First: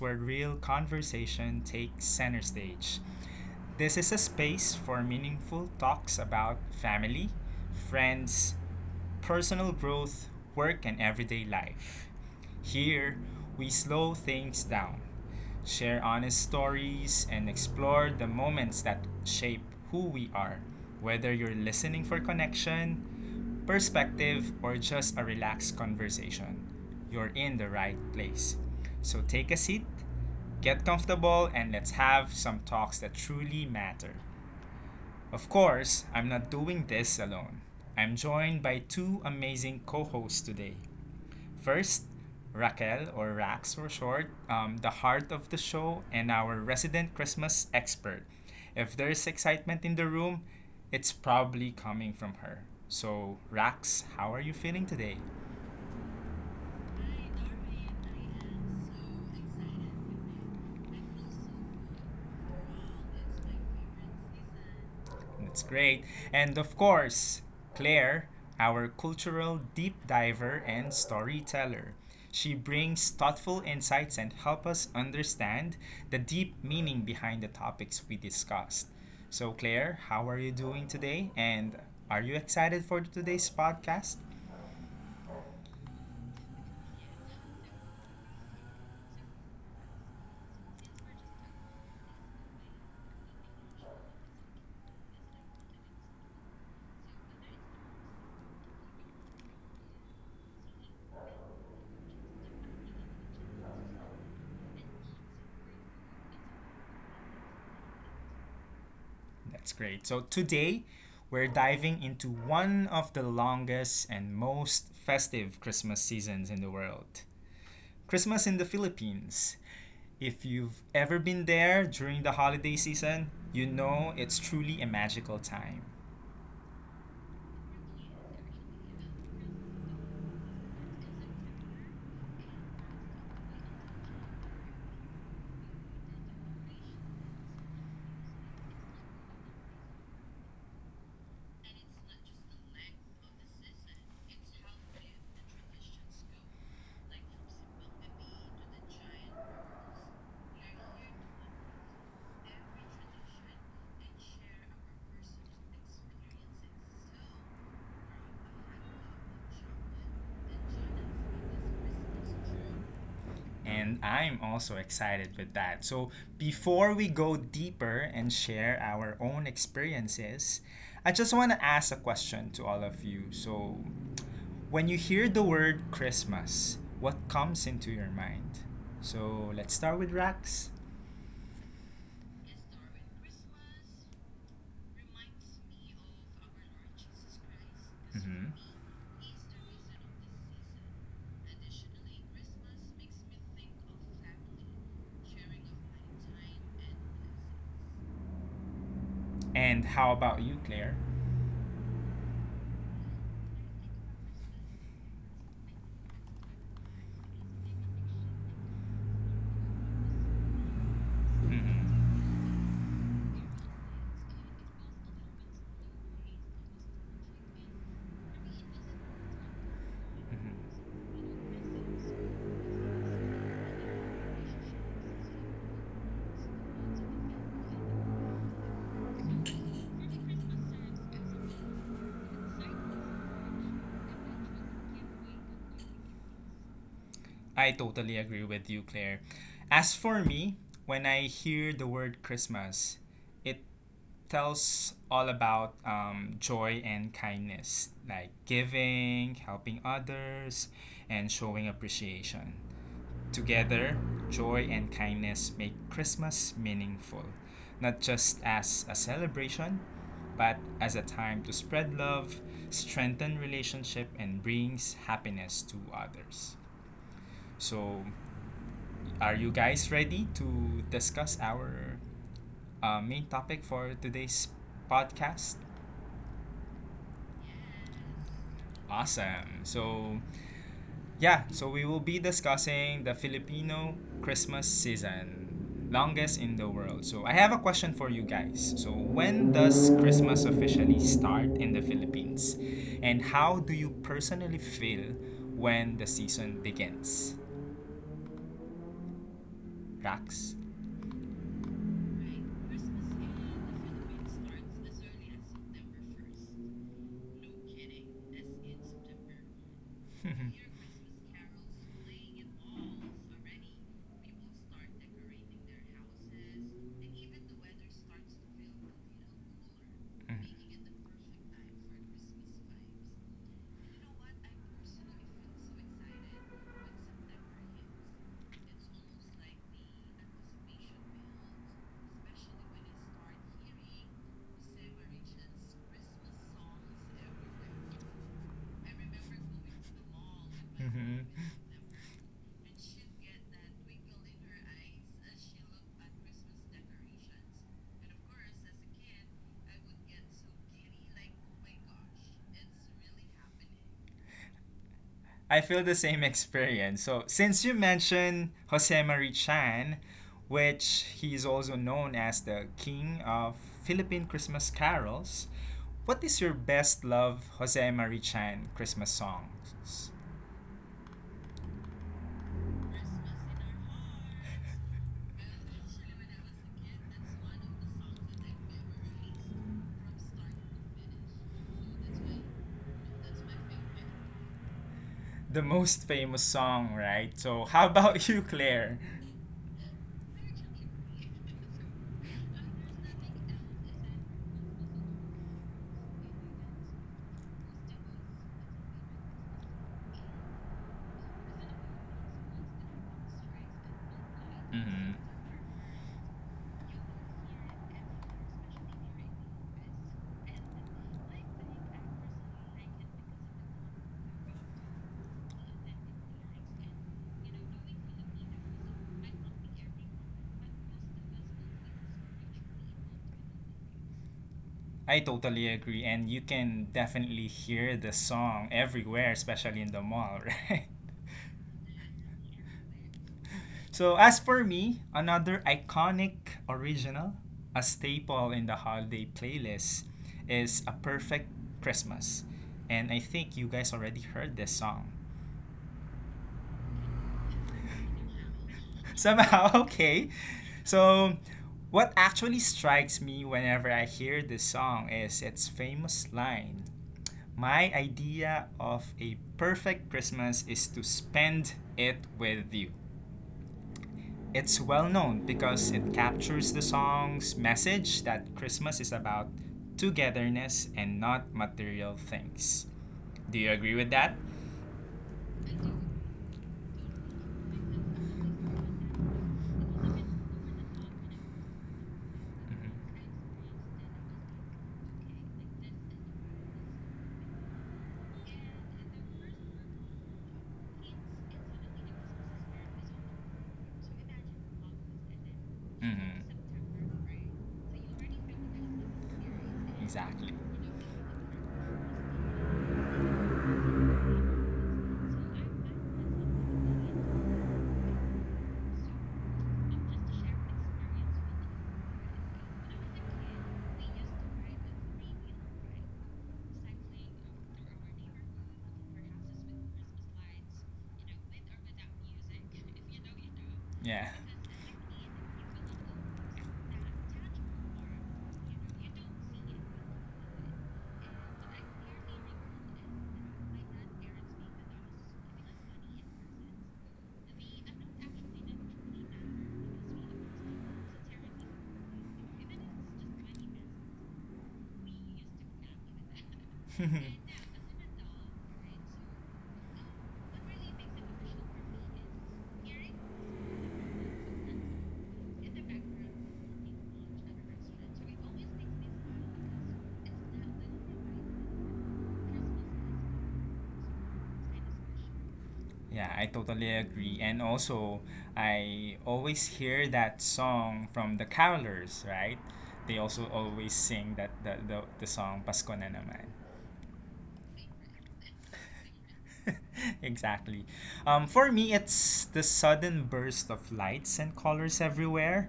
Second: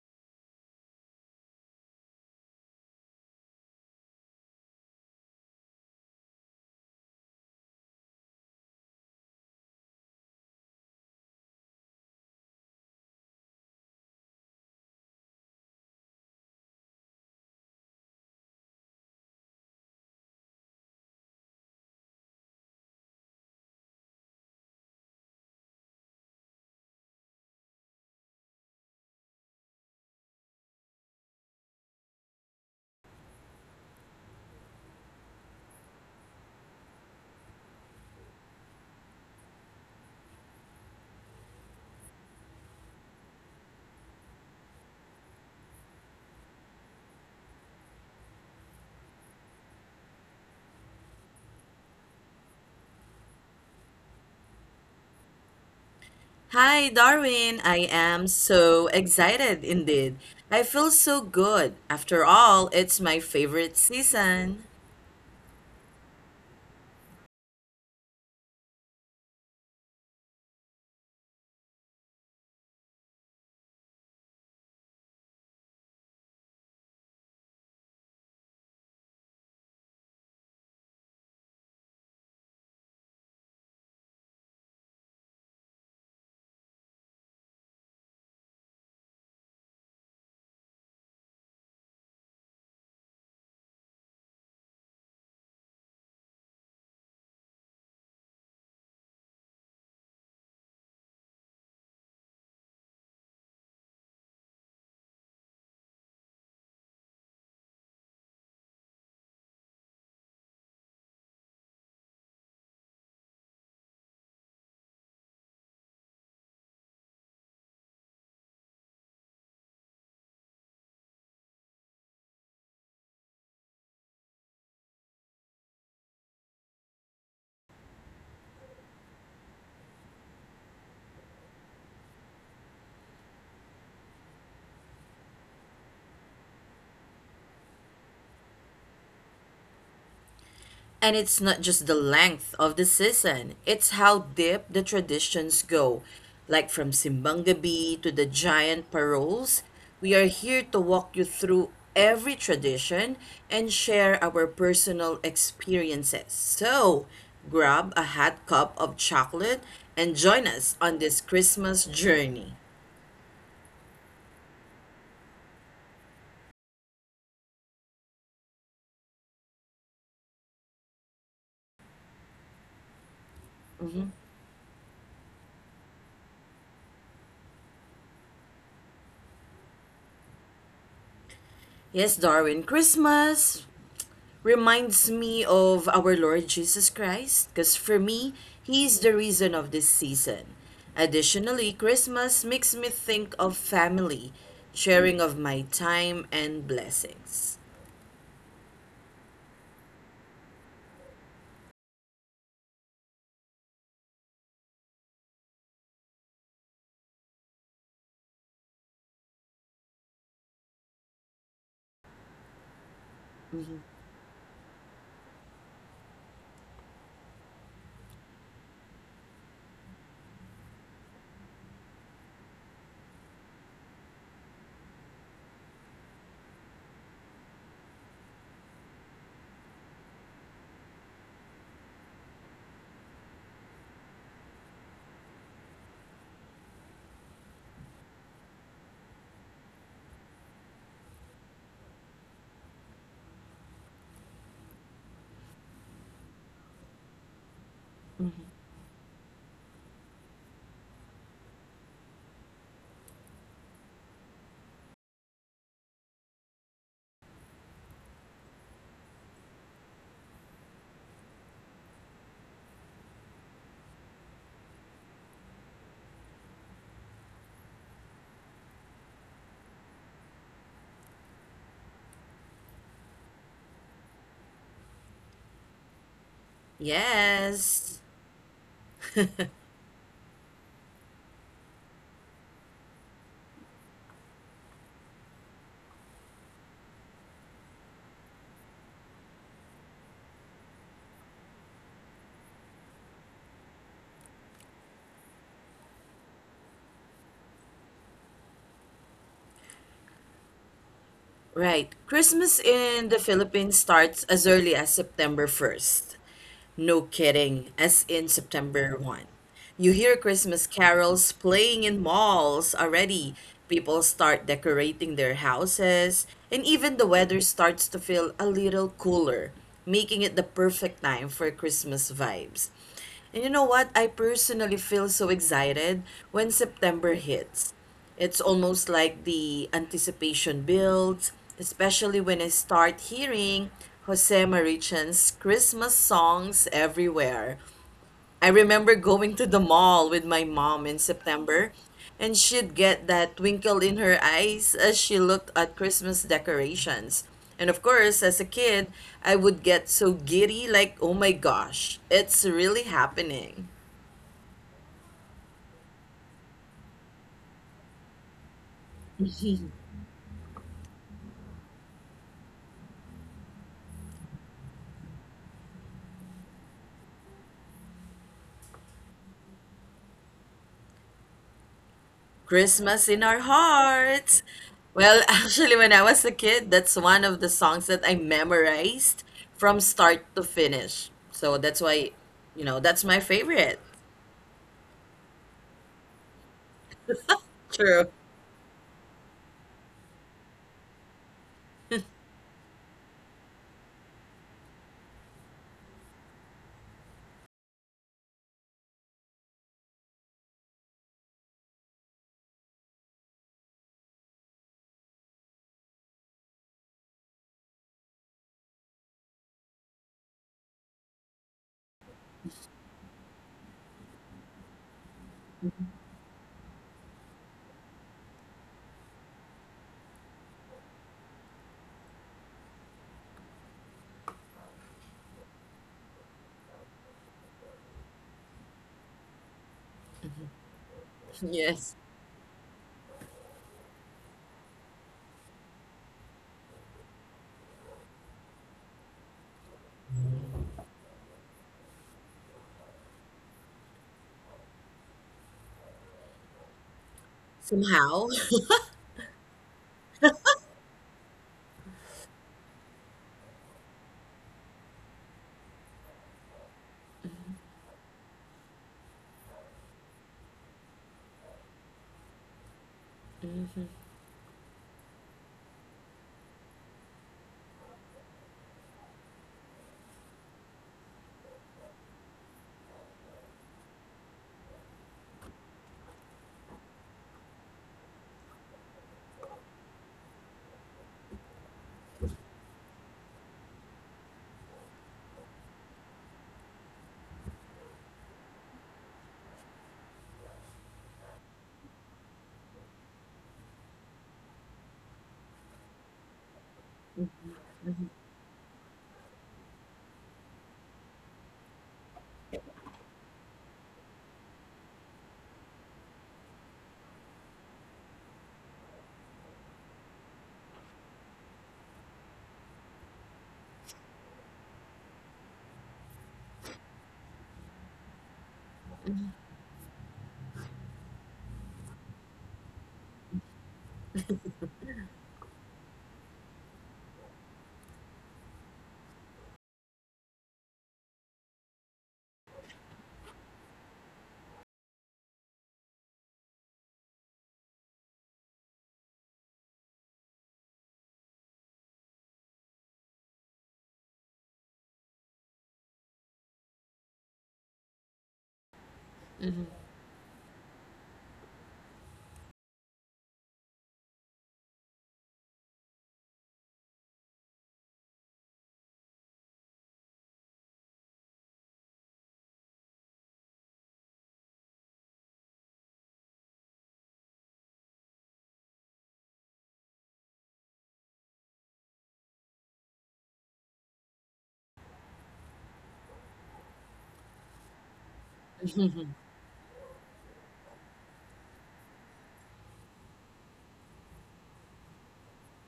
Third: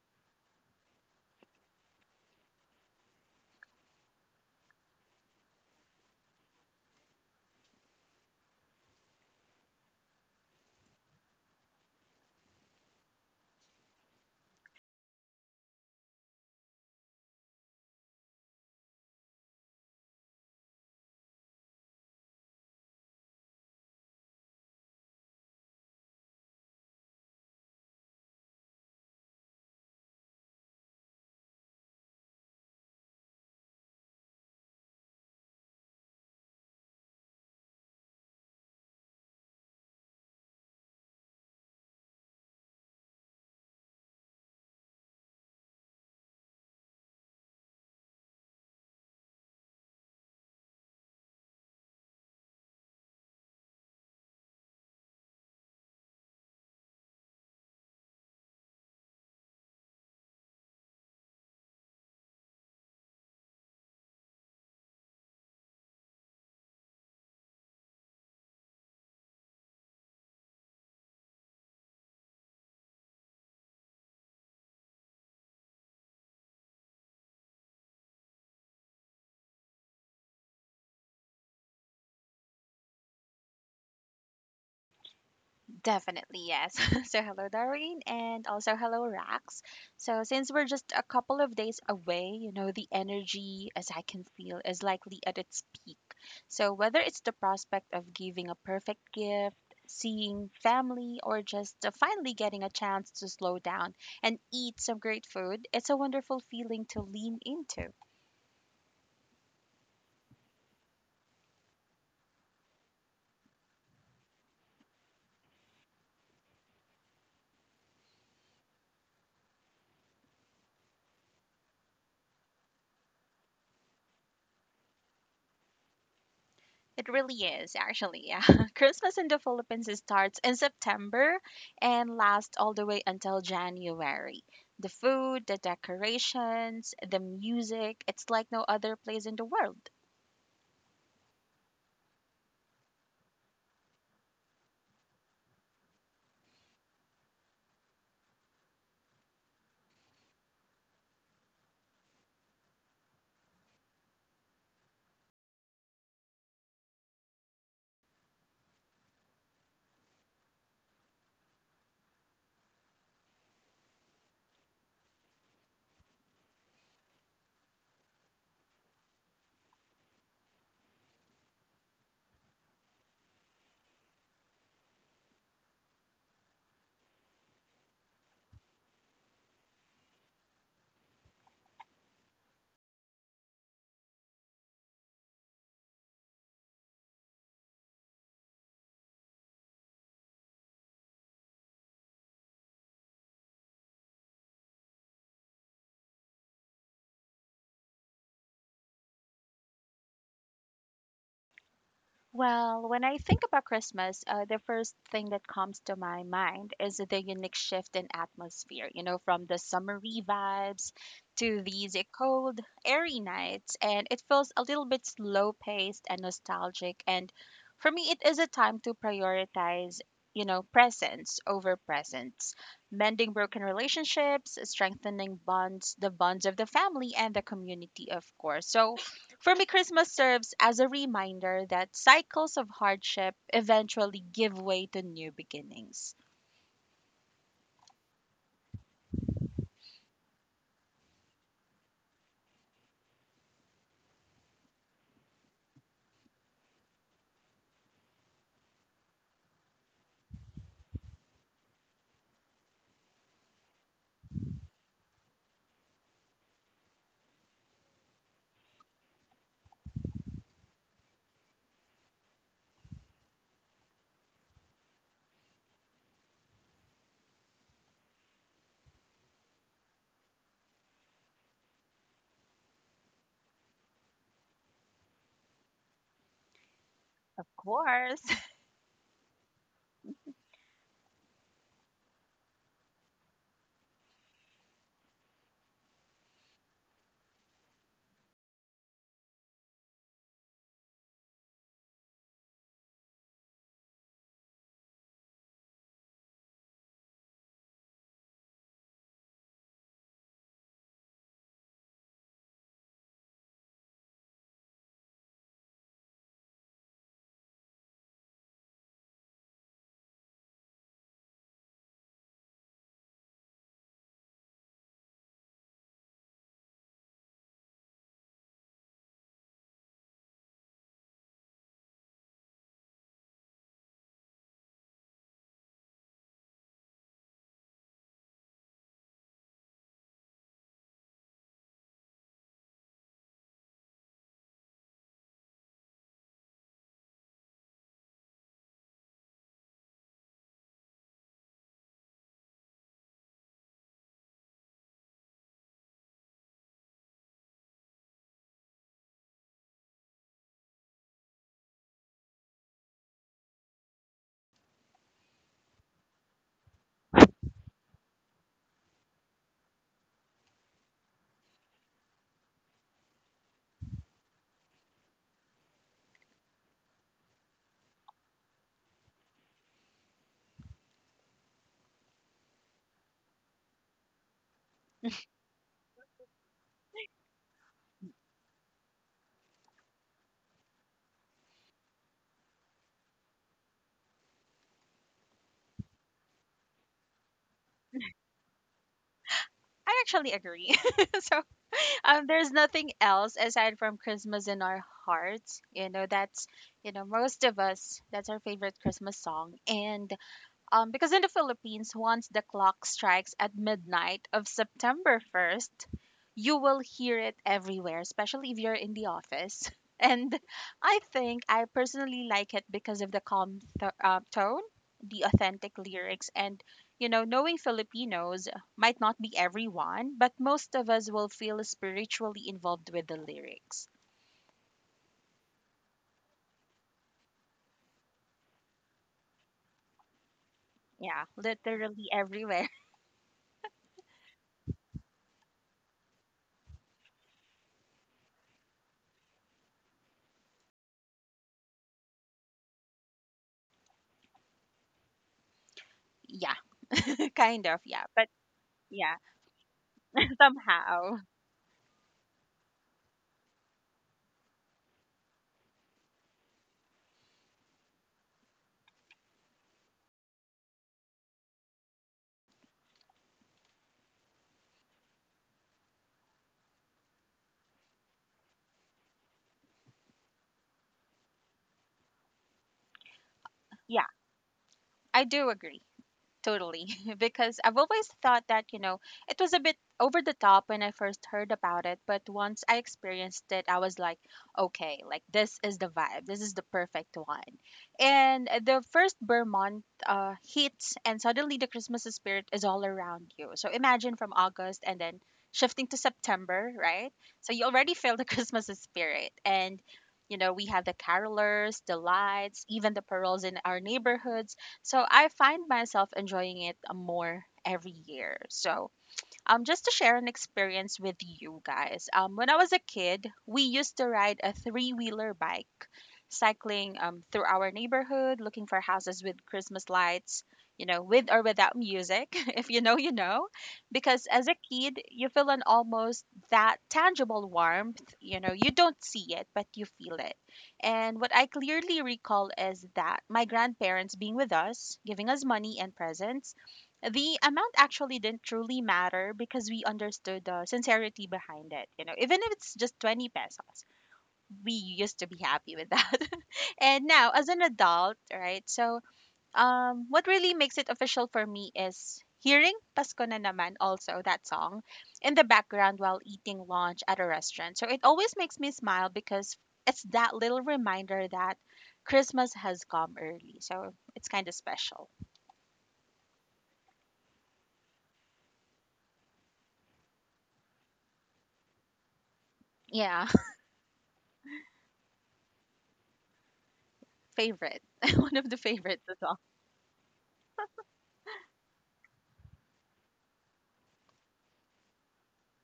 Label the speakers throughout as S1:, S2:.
S1: where real conversation takes center stage. This is a space for meaningful talks about family, friends, personal growth, work, and everyday life. Here, we slow things down, share honest stories, and explore the moments that shape who we are. Whether you're listening for connection, perspective, or just a relaxed conversation, you're in the right place. So take a seat, get comfortable, and let's have some talks that truly matter. Of course, I'm not doing this alone. I'm joined by two amazing co hosts today. First, Raquel, or Rax for short, the heart of the show and our resident Christmas expert. If there's excitement in the room, it's probably coming from her. So, Rax, how are you feeling today?
S2: Hi, Darwin. I am so excited indeed. I feel so good. After all, it's my favorite season.
S1: That's great. And of course, Claire, our cultural deep diver and storyteller. She brings thoughtful insights and help us understand the deep meaning behind the topics we discussed. So, Claire, how are you doing today? And are you excited for today's podcast?
S3: Definitely, yes. So, hello, Doreen, and also hello, Rax. So, since we're just a couple of days away, the energy, as I can feel, is likely at its peak. So, whether it's the prospect of giving a perfect gift, seeing family, or just finally getting a chance to slow down and eat some great food, it's a wonderful feeling to lean into.
S1: That's great. So today, we're diving into one of the longest and most festive Christmas seasons in the world. Christmas in the Philippines. If you've ever been there during the holiday season, you know it's truly a magical time.
S3: It really is, actually. Yeah. Christmas in the Philippines starts in September and lasts all the way until January. The food, the decorations, the music, it's like no other place in the world.
S2: And it's not just the length of the season, it's how deep the traditions go. Like from Simbang Gabi to the giant paroles, we are here to walk you through every tradition and share our personal experiences. So, grab a hot cup of chocolate and join us on this Christmas journey.
S1: And I'm also excited with that. So, before we go deeper and share our own experiences, I just want to ask a question to all of you. So, when you hear the word Christmas, what comes into your mind? So, let's start with Rax.
S2: Yes, Darwin, Christmas reminds me of our Lord Jesus Christ because for me,
S1: Hmm.
S2: He is the reason of this season. Additionally, Christmas makes me think of family, sharing of my time and blessings.
S1: And how about you, Claire?
S3: Well, when I think about Christmas, the first thing that comes to my mind is the unique shift in atmosphere, from the summery vibes to these
S1: Hmm.
S3: cold, airy nights. And it feels a little bit slow paced and nostalgic. And for me, it is a time to prioritize,
S1: Mm-hmm.
S3: presence over presents, mending broken relationships, strengthening bonds, the bonds of the family and the community, of course. So, for me, Christmas serves as a reminder that cycles of hardship eventually give way to new beginnings.
S1: I totally agree with you, Claire. As for me, when I hear the word Christmas, it tells all about joy and kindness, like giving, helping others, and showing appreciation. Together, joy and kindness make Christmas meaningful, not just as a celebration, but as a time to spread love, strengthen relationship, and brings happiness to others. So, are you guys ready to discuss our main topic for today's podcast?
S3: Of
S2: Yes.
S3: course.
S1: Awesome. So, yeah, so we will be discussing the Filipino Christmas season, longest in the world. So, I have a question for you guys. So, when does Christmas officially start in the Philippines? And how do you personally feel when the season begins? Rax?
S2: Right. Christmas in the Philippines starts as early as September 1st. No kidding, as in September 1st. You hear Christmas carols playing in malls already. People start decorating their houses, and even the weather starts to feel a little cooler, making it the perfect time for Christmas vibes. And you know what? I personally feel so excited when September hits, it's almost like the anticipation builds, especially when I start hearing Jose Marichan's Christmas songs everywhere. I remember going to the mall with my mom in
S1: Mhm.
S2: September, and she'd get that twinkle in her eyes as she looked at Christmas decorations. And of course, as a kid, I would get so giddy like, oh my gosh, it's really happening.
S1: I feel the same experience. So since you mentioned Jose Mari Chan, which he is also known as the king of Philippine Christmas carols, what is your best love Jose Mari Chan Christmas songs?
S2: Christmas in our hearts. Well, actually, when I was a kid, that's one of the songs that I memorized from start to finish. So that's why, that's my favorite.
S1: The most famous song, right? So, how
S2: True.
S1: about you, Claire?
S3: I actually agree. So, there's nothing else aside from Christmas in our hearts. That's, most of us, that's our favorite Christmas song. And because in the Philippines, once the clock strikes at midnight of
S1: Hmm.
S3: September 1st, you will hear it everywhere, especially if you're in the office. And I think I personally like it because of the calm tone, the authentic lyrics, and knowing Filipinos might not be everyone, but most of us will feel spiritually involved with the lyrics.
S1: I totally agree, and you can definitely hear the song everywhere, especially in the mall, right?
S3: Yeah,
S2: Yes.
S3: literally everywhere.
S1: So as for me, another iconic original, a staple in the holiday playlist, is A Perfect Christmas. And I think you guys already heard this song.
S3: Yeah, kind of. Yeah,
S2: Somehow.
S3: but yeah,
S1: Somehow, okay.
S3: somehow.
S1: So what actually strikes me whenever I hear this song is its famous line. My idea of a perfect Christmas is to spend it with you. It's well known because it captures the song's message that Christmas is about togetherness and not material things. Do you agree
S3: Yeah.
S1: with that?
S3: I do agree totally because I've always thought that, it was a bit over the top when I first heard about it, but once I experienced it, I was like, okay, like this is the vibe. This is the perfect one. And the first Vermont hits and suddenly the Christmas spirit is all around you. So imagine from August and then shifting to
S1: Hmm. Hmm.
S3: September, right? So you already feel the Christmas spirit and
S1: Exactly.
S3: we have the carolers, the lights, even the paroles in our neighborhoods, so I find myself enjoying it more every year. So, just to share an experience with you guys. When I was a kid, we used to ride a three wheeler bike, cycling through our neighborhood, looking for houses with Christmas lights, with or without music. If you know, you know.
S1: Yeah.
S3: Because as a kid, you feel an almost that tangible warmth. You don't see it, but you feel it. And what I clearly recall is that my grandparents being with us, giving us money and presents. The amount actually didn't truly matter because we understood the sincerity behind it. Even if it's just 20 pesos, we used to be happy with that. And now, as an adult, right? So, what really makes it official for me is hearing Pasko na naman, also that song in the background while eating lunch at a restaurant. So it always makes me smile because it's that little reminder that Christmas has come early. So it's kind of special.
S1: Yeah, I totally agree. And also, I always hear that song from the carolers, right? They
S3: Yeah.
S1: also always sing that the song Pasko na naman.
S3: Favorite. One of the favorites as well.
S1: Exactly. For me, it's the sudden burst of lights and colors everywhere.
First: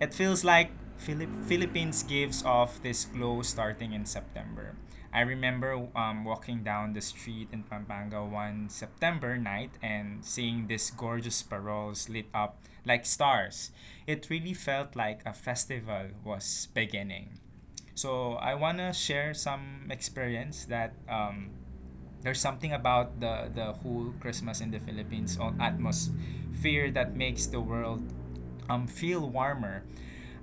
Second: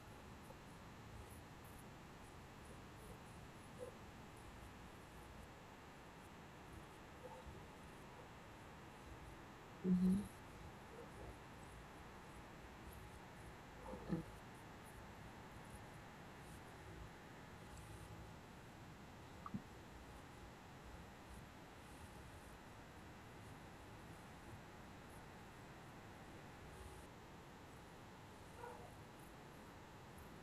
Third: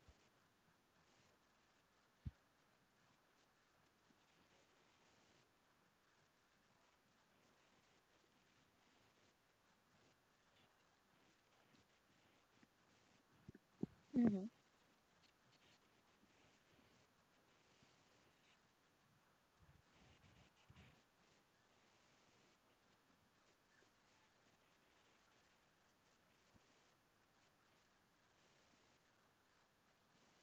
S1: It feels like Philippines gives off this glow starting in September. I remember walking down the street in Pampanga one September night and seeing these gorgeous paroles lit up like stars. It
S3: Hmm
S1: really felt like a festival was beginning. So I wanna share some experience that there's something about the whole Christmas in the Philippines on atmosphere that makes the world feel warmer.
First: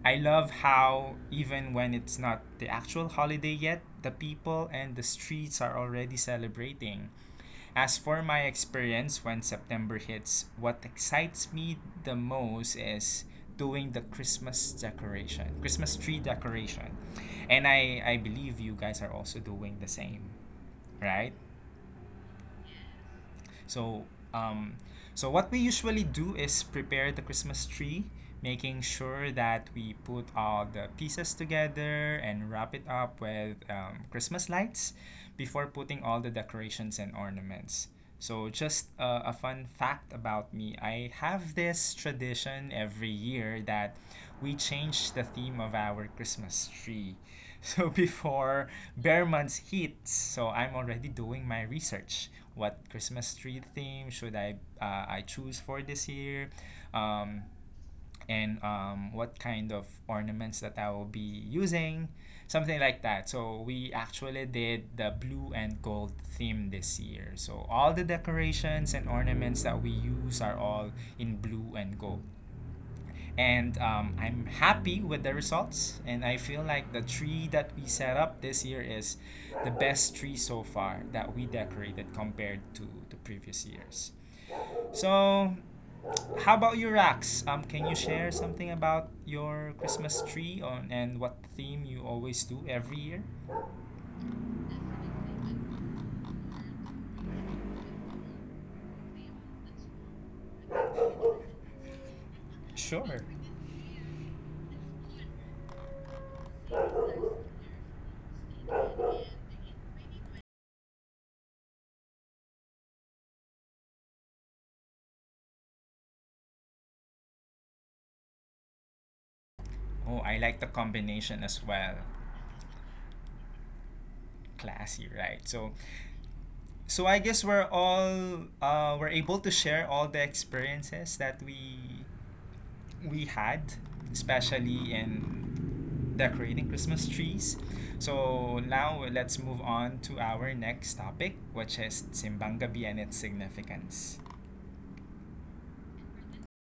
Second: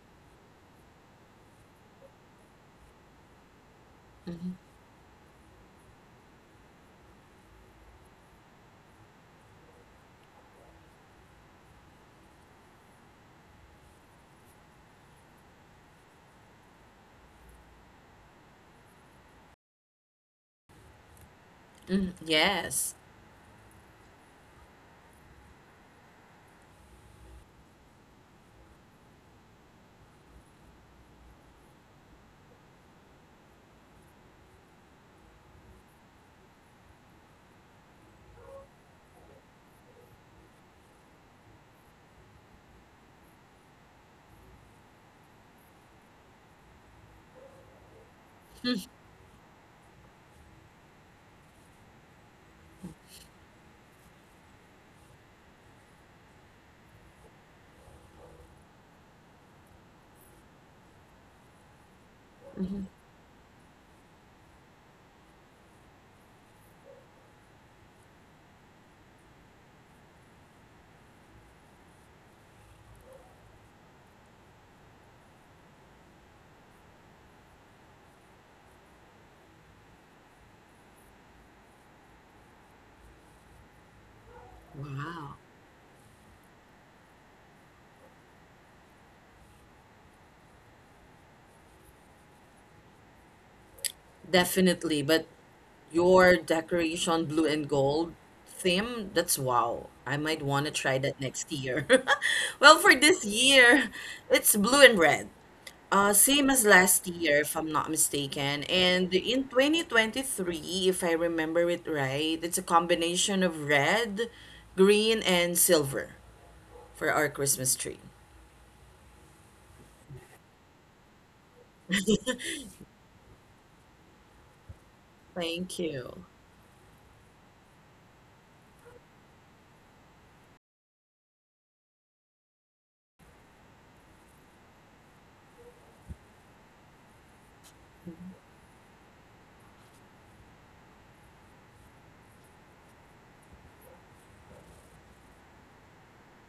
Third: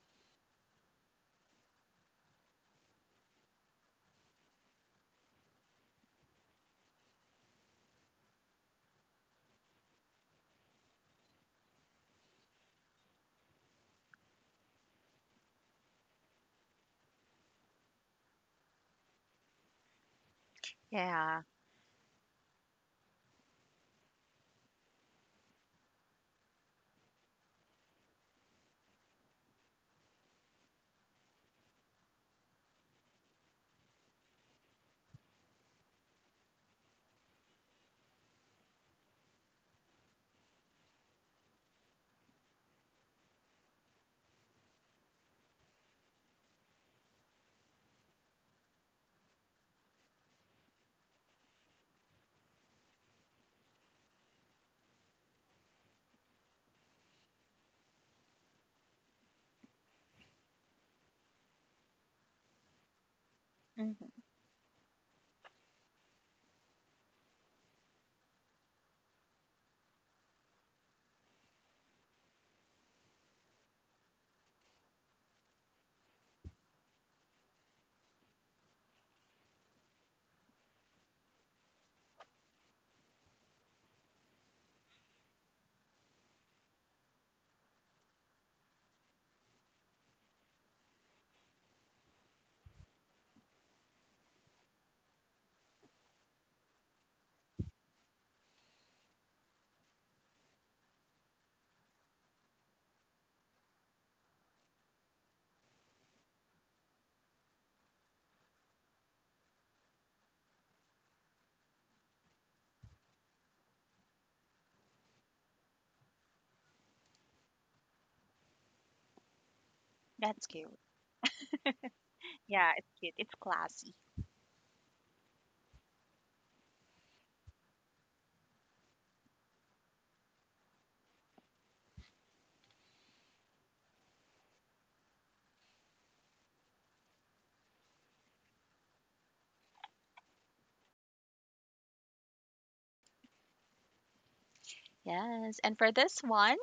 S1: I love how even when it's not the actual holiday yet, the people and the streets are already celebrating. As for my experience when September hits, what excites me the most is doing the Christmas decoration, Christmas tree decoration. And I believe you guys are also doing the same, right?
S3: Yeah.
S2: Yes.
S1: So um, so what we usually do is prepare the Christmas tree, making sure that we put all the pieces together and wrap it up with Christmas lights before putting all the decorations and ornaments. So just a fun fact about me, I have this tradition every year that we change the theme of our Christmas tree. So before bear months hits, so I'm already doing my research what Christmas tree theme should I choose for this year? Um, and what kind of ornaments that I will be using, something like that. So we
S3: hmm
S1: actually did the blue and gold theme this year. So all the decorations and ornaments that we use are all in blue and gold. And I'm happy with the results. And I feel like the tree that we set up this year is the best tree so far that we decorated compared to the previous years.
S2: Wow.
S1: So, how about you, Rax? Can you share something about your Christmas tree on, and what theme you always do every year?
S2: Definitely, but your decoration blue and gold theme, that's wow. I might want to try that next year. Well, for
S1: Sure.
S2: this year, it's blue and red. Same as last year, if I'm not mistaken. And in 2023, if I remember it right, it's a combination of red, green, and silver for our Christmas tree.
S1: Oh, I
S3: That's
S1: like the
S3: cute.
S1: combination as well.
S3: Yeah, it's cute. It's classy.
S1: Classy, right? So
S2: Thank you.
S1: So I guess we're all we're able to share all the experiences that we had, especially in decorating Christmas trees. So now let's move on to our next topic, which is Simbang Gabi and its significance.
S3: Yes. And for this one,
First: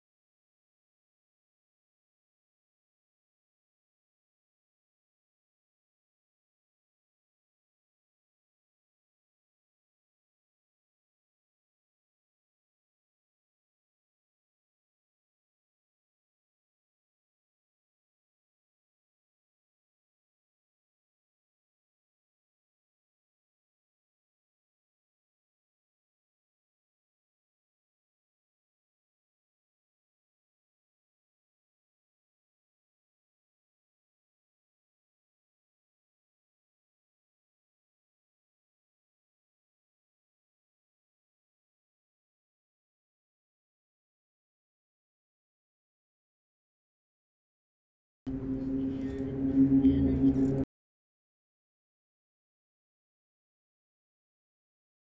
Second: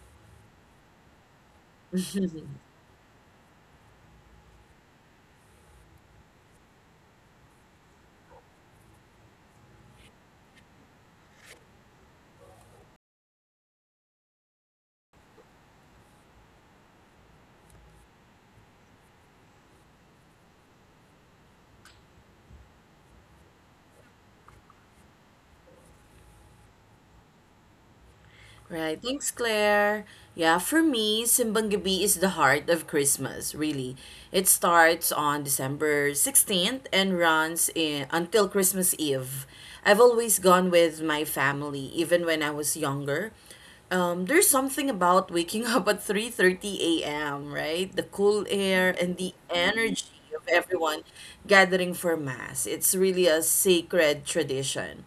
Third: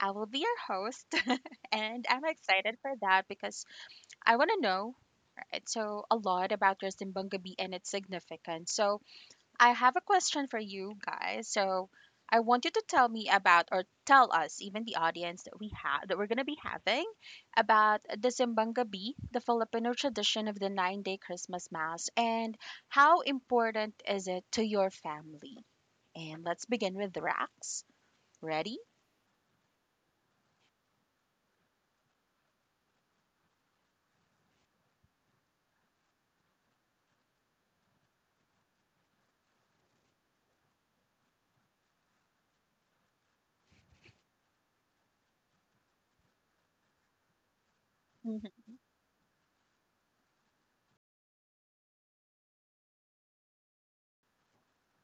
S3: I will be your host. And I'm excited for that because I want to know, right, so a lot about your Zimbanga Bee and its significance. So I have a question for you guys. So I want you to tell me about, or tell us, even the audience that we have that we're gonna be having, about the Simbangabi, the Filipino tradition of the 9-day Christmas mass, and how important is it to your family? And let's begin with Rax. Ready?
S2: Right. Thanks, Claire. Yeah, for me, Simbang Gabi is the heart of Christmas, really. It starts on December 16th and runs until Christmas Eve. I've always gone with my family, even when I was younger. There's something about waking up at 3:30 a.m., right? The cool
S3: Mhm.
S2: air and the energy of everyone gathering for mass. It's really a sacred tradition.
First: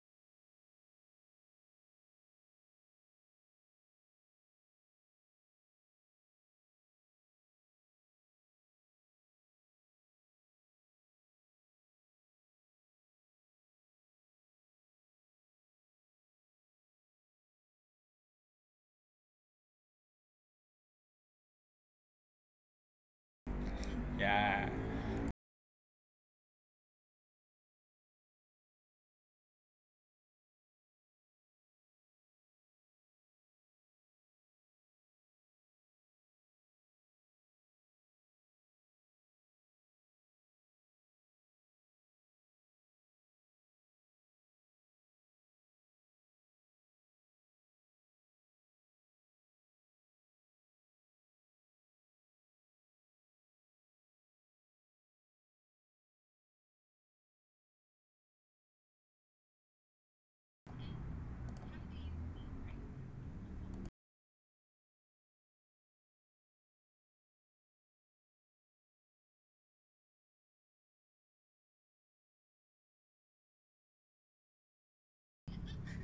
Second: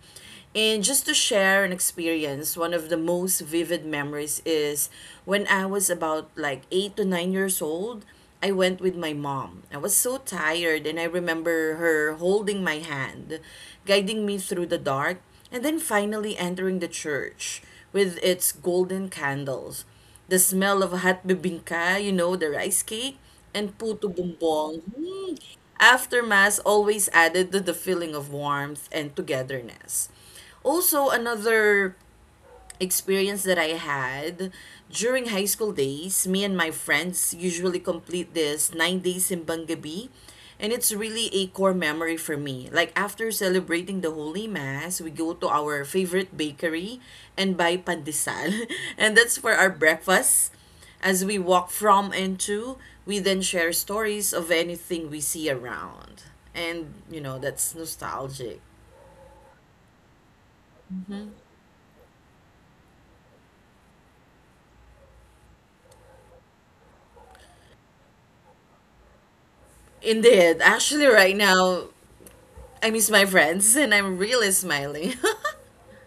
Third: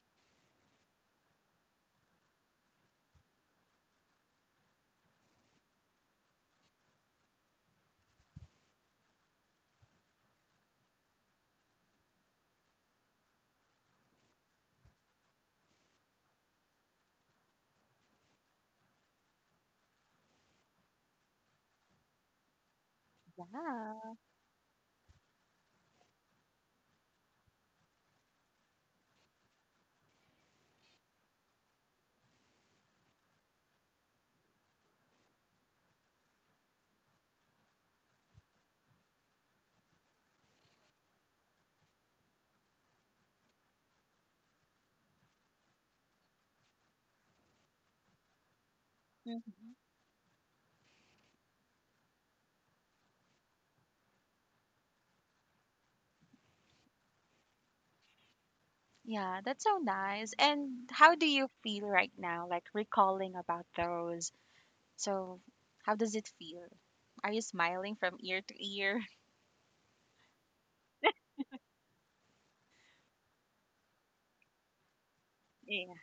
S2: And just to share an experience, one of the most vivid memories is when I was about like 8 to 9 years old, I went with my mom. I was so tired and I remember her holding my hand, guiding me through the dark, and then finally entering the church with its golden candles, the smell of hot bibingka, the rice cake, and puto
S3: Yeah.
S1: Yeah,
S2: bumbong. Hmm. After mass always added to the feeling of warmth and togetherness. Also, another experience that I had during high school days, me and my friends usually complete this 9 days in Bangabi, and it's really a core memory for me. Like after celebrating the Holy Mass, we go to our favorite bakery and buy pandesal, and that's for our
S3: Mhm.
S2: breakfast. As we walk from and to, we then share stories of anything we see around. And, that's nostalgic.
S3: Yeah, that's so nice. And how do you feel right now, like recalling about those? So, how does it feel? Are you smiling from ear to ear?
S2: Indeed, actually, right now, I miss my friends and I'm really smiling.
S3: Yeah.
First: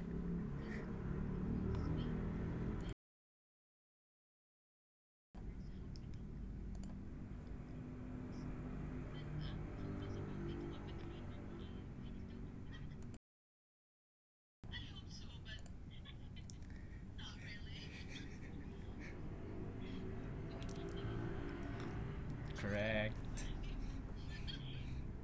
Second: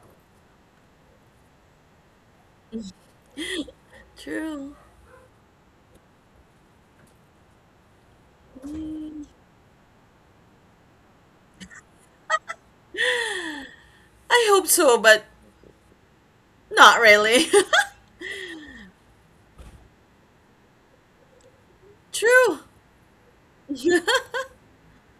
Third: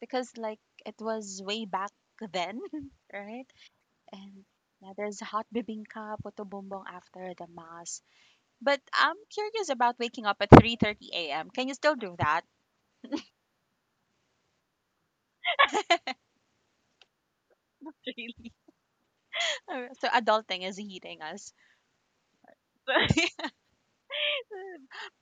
S3: Because, like, it was way back then, right? And
S2: True.
S3: yeah, there's hot bibingka, puto bumbong after the mass. But I'm curious about waking up at 3:30 a.m. Can you still do that?
S2: I hope so, but not really.
S3: Really. So adulting is eating us.
S2: True.
S1: correct.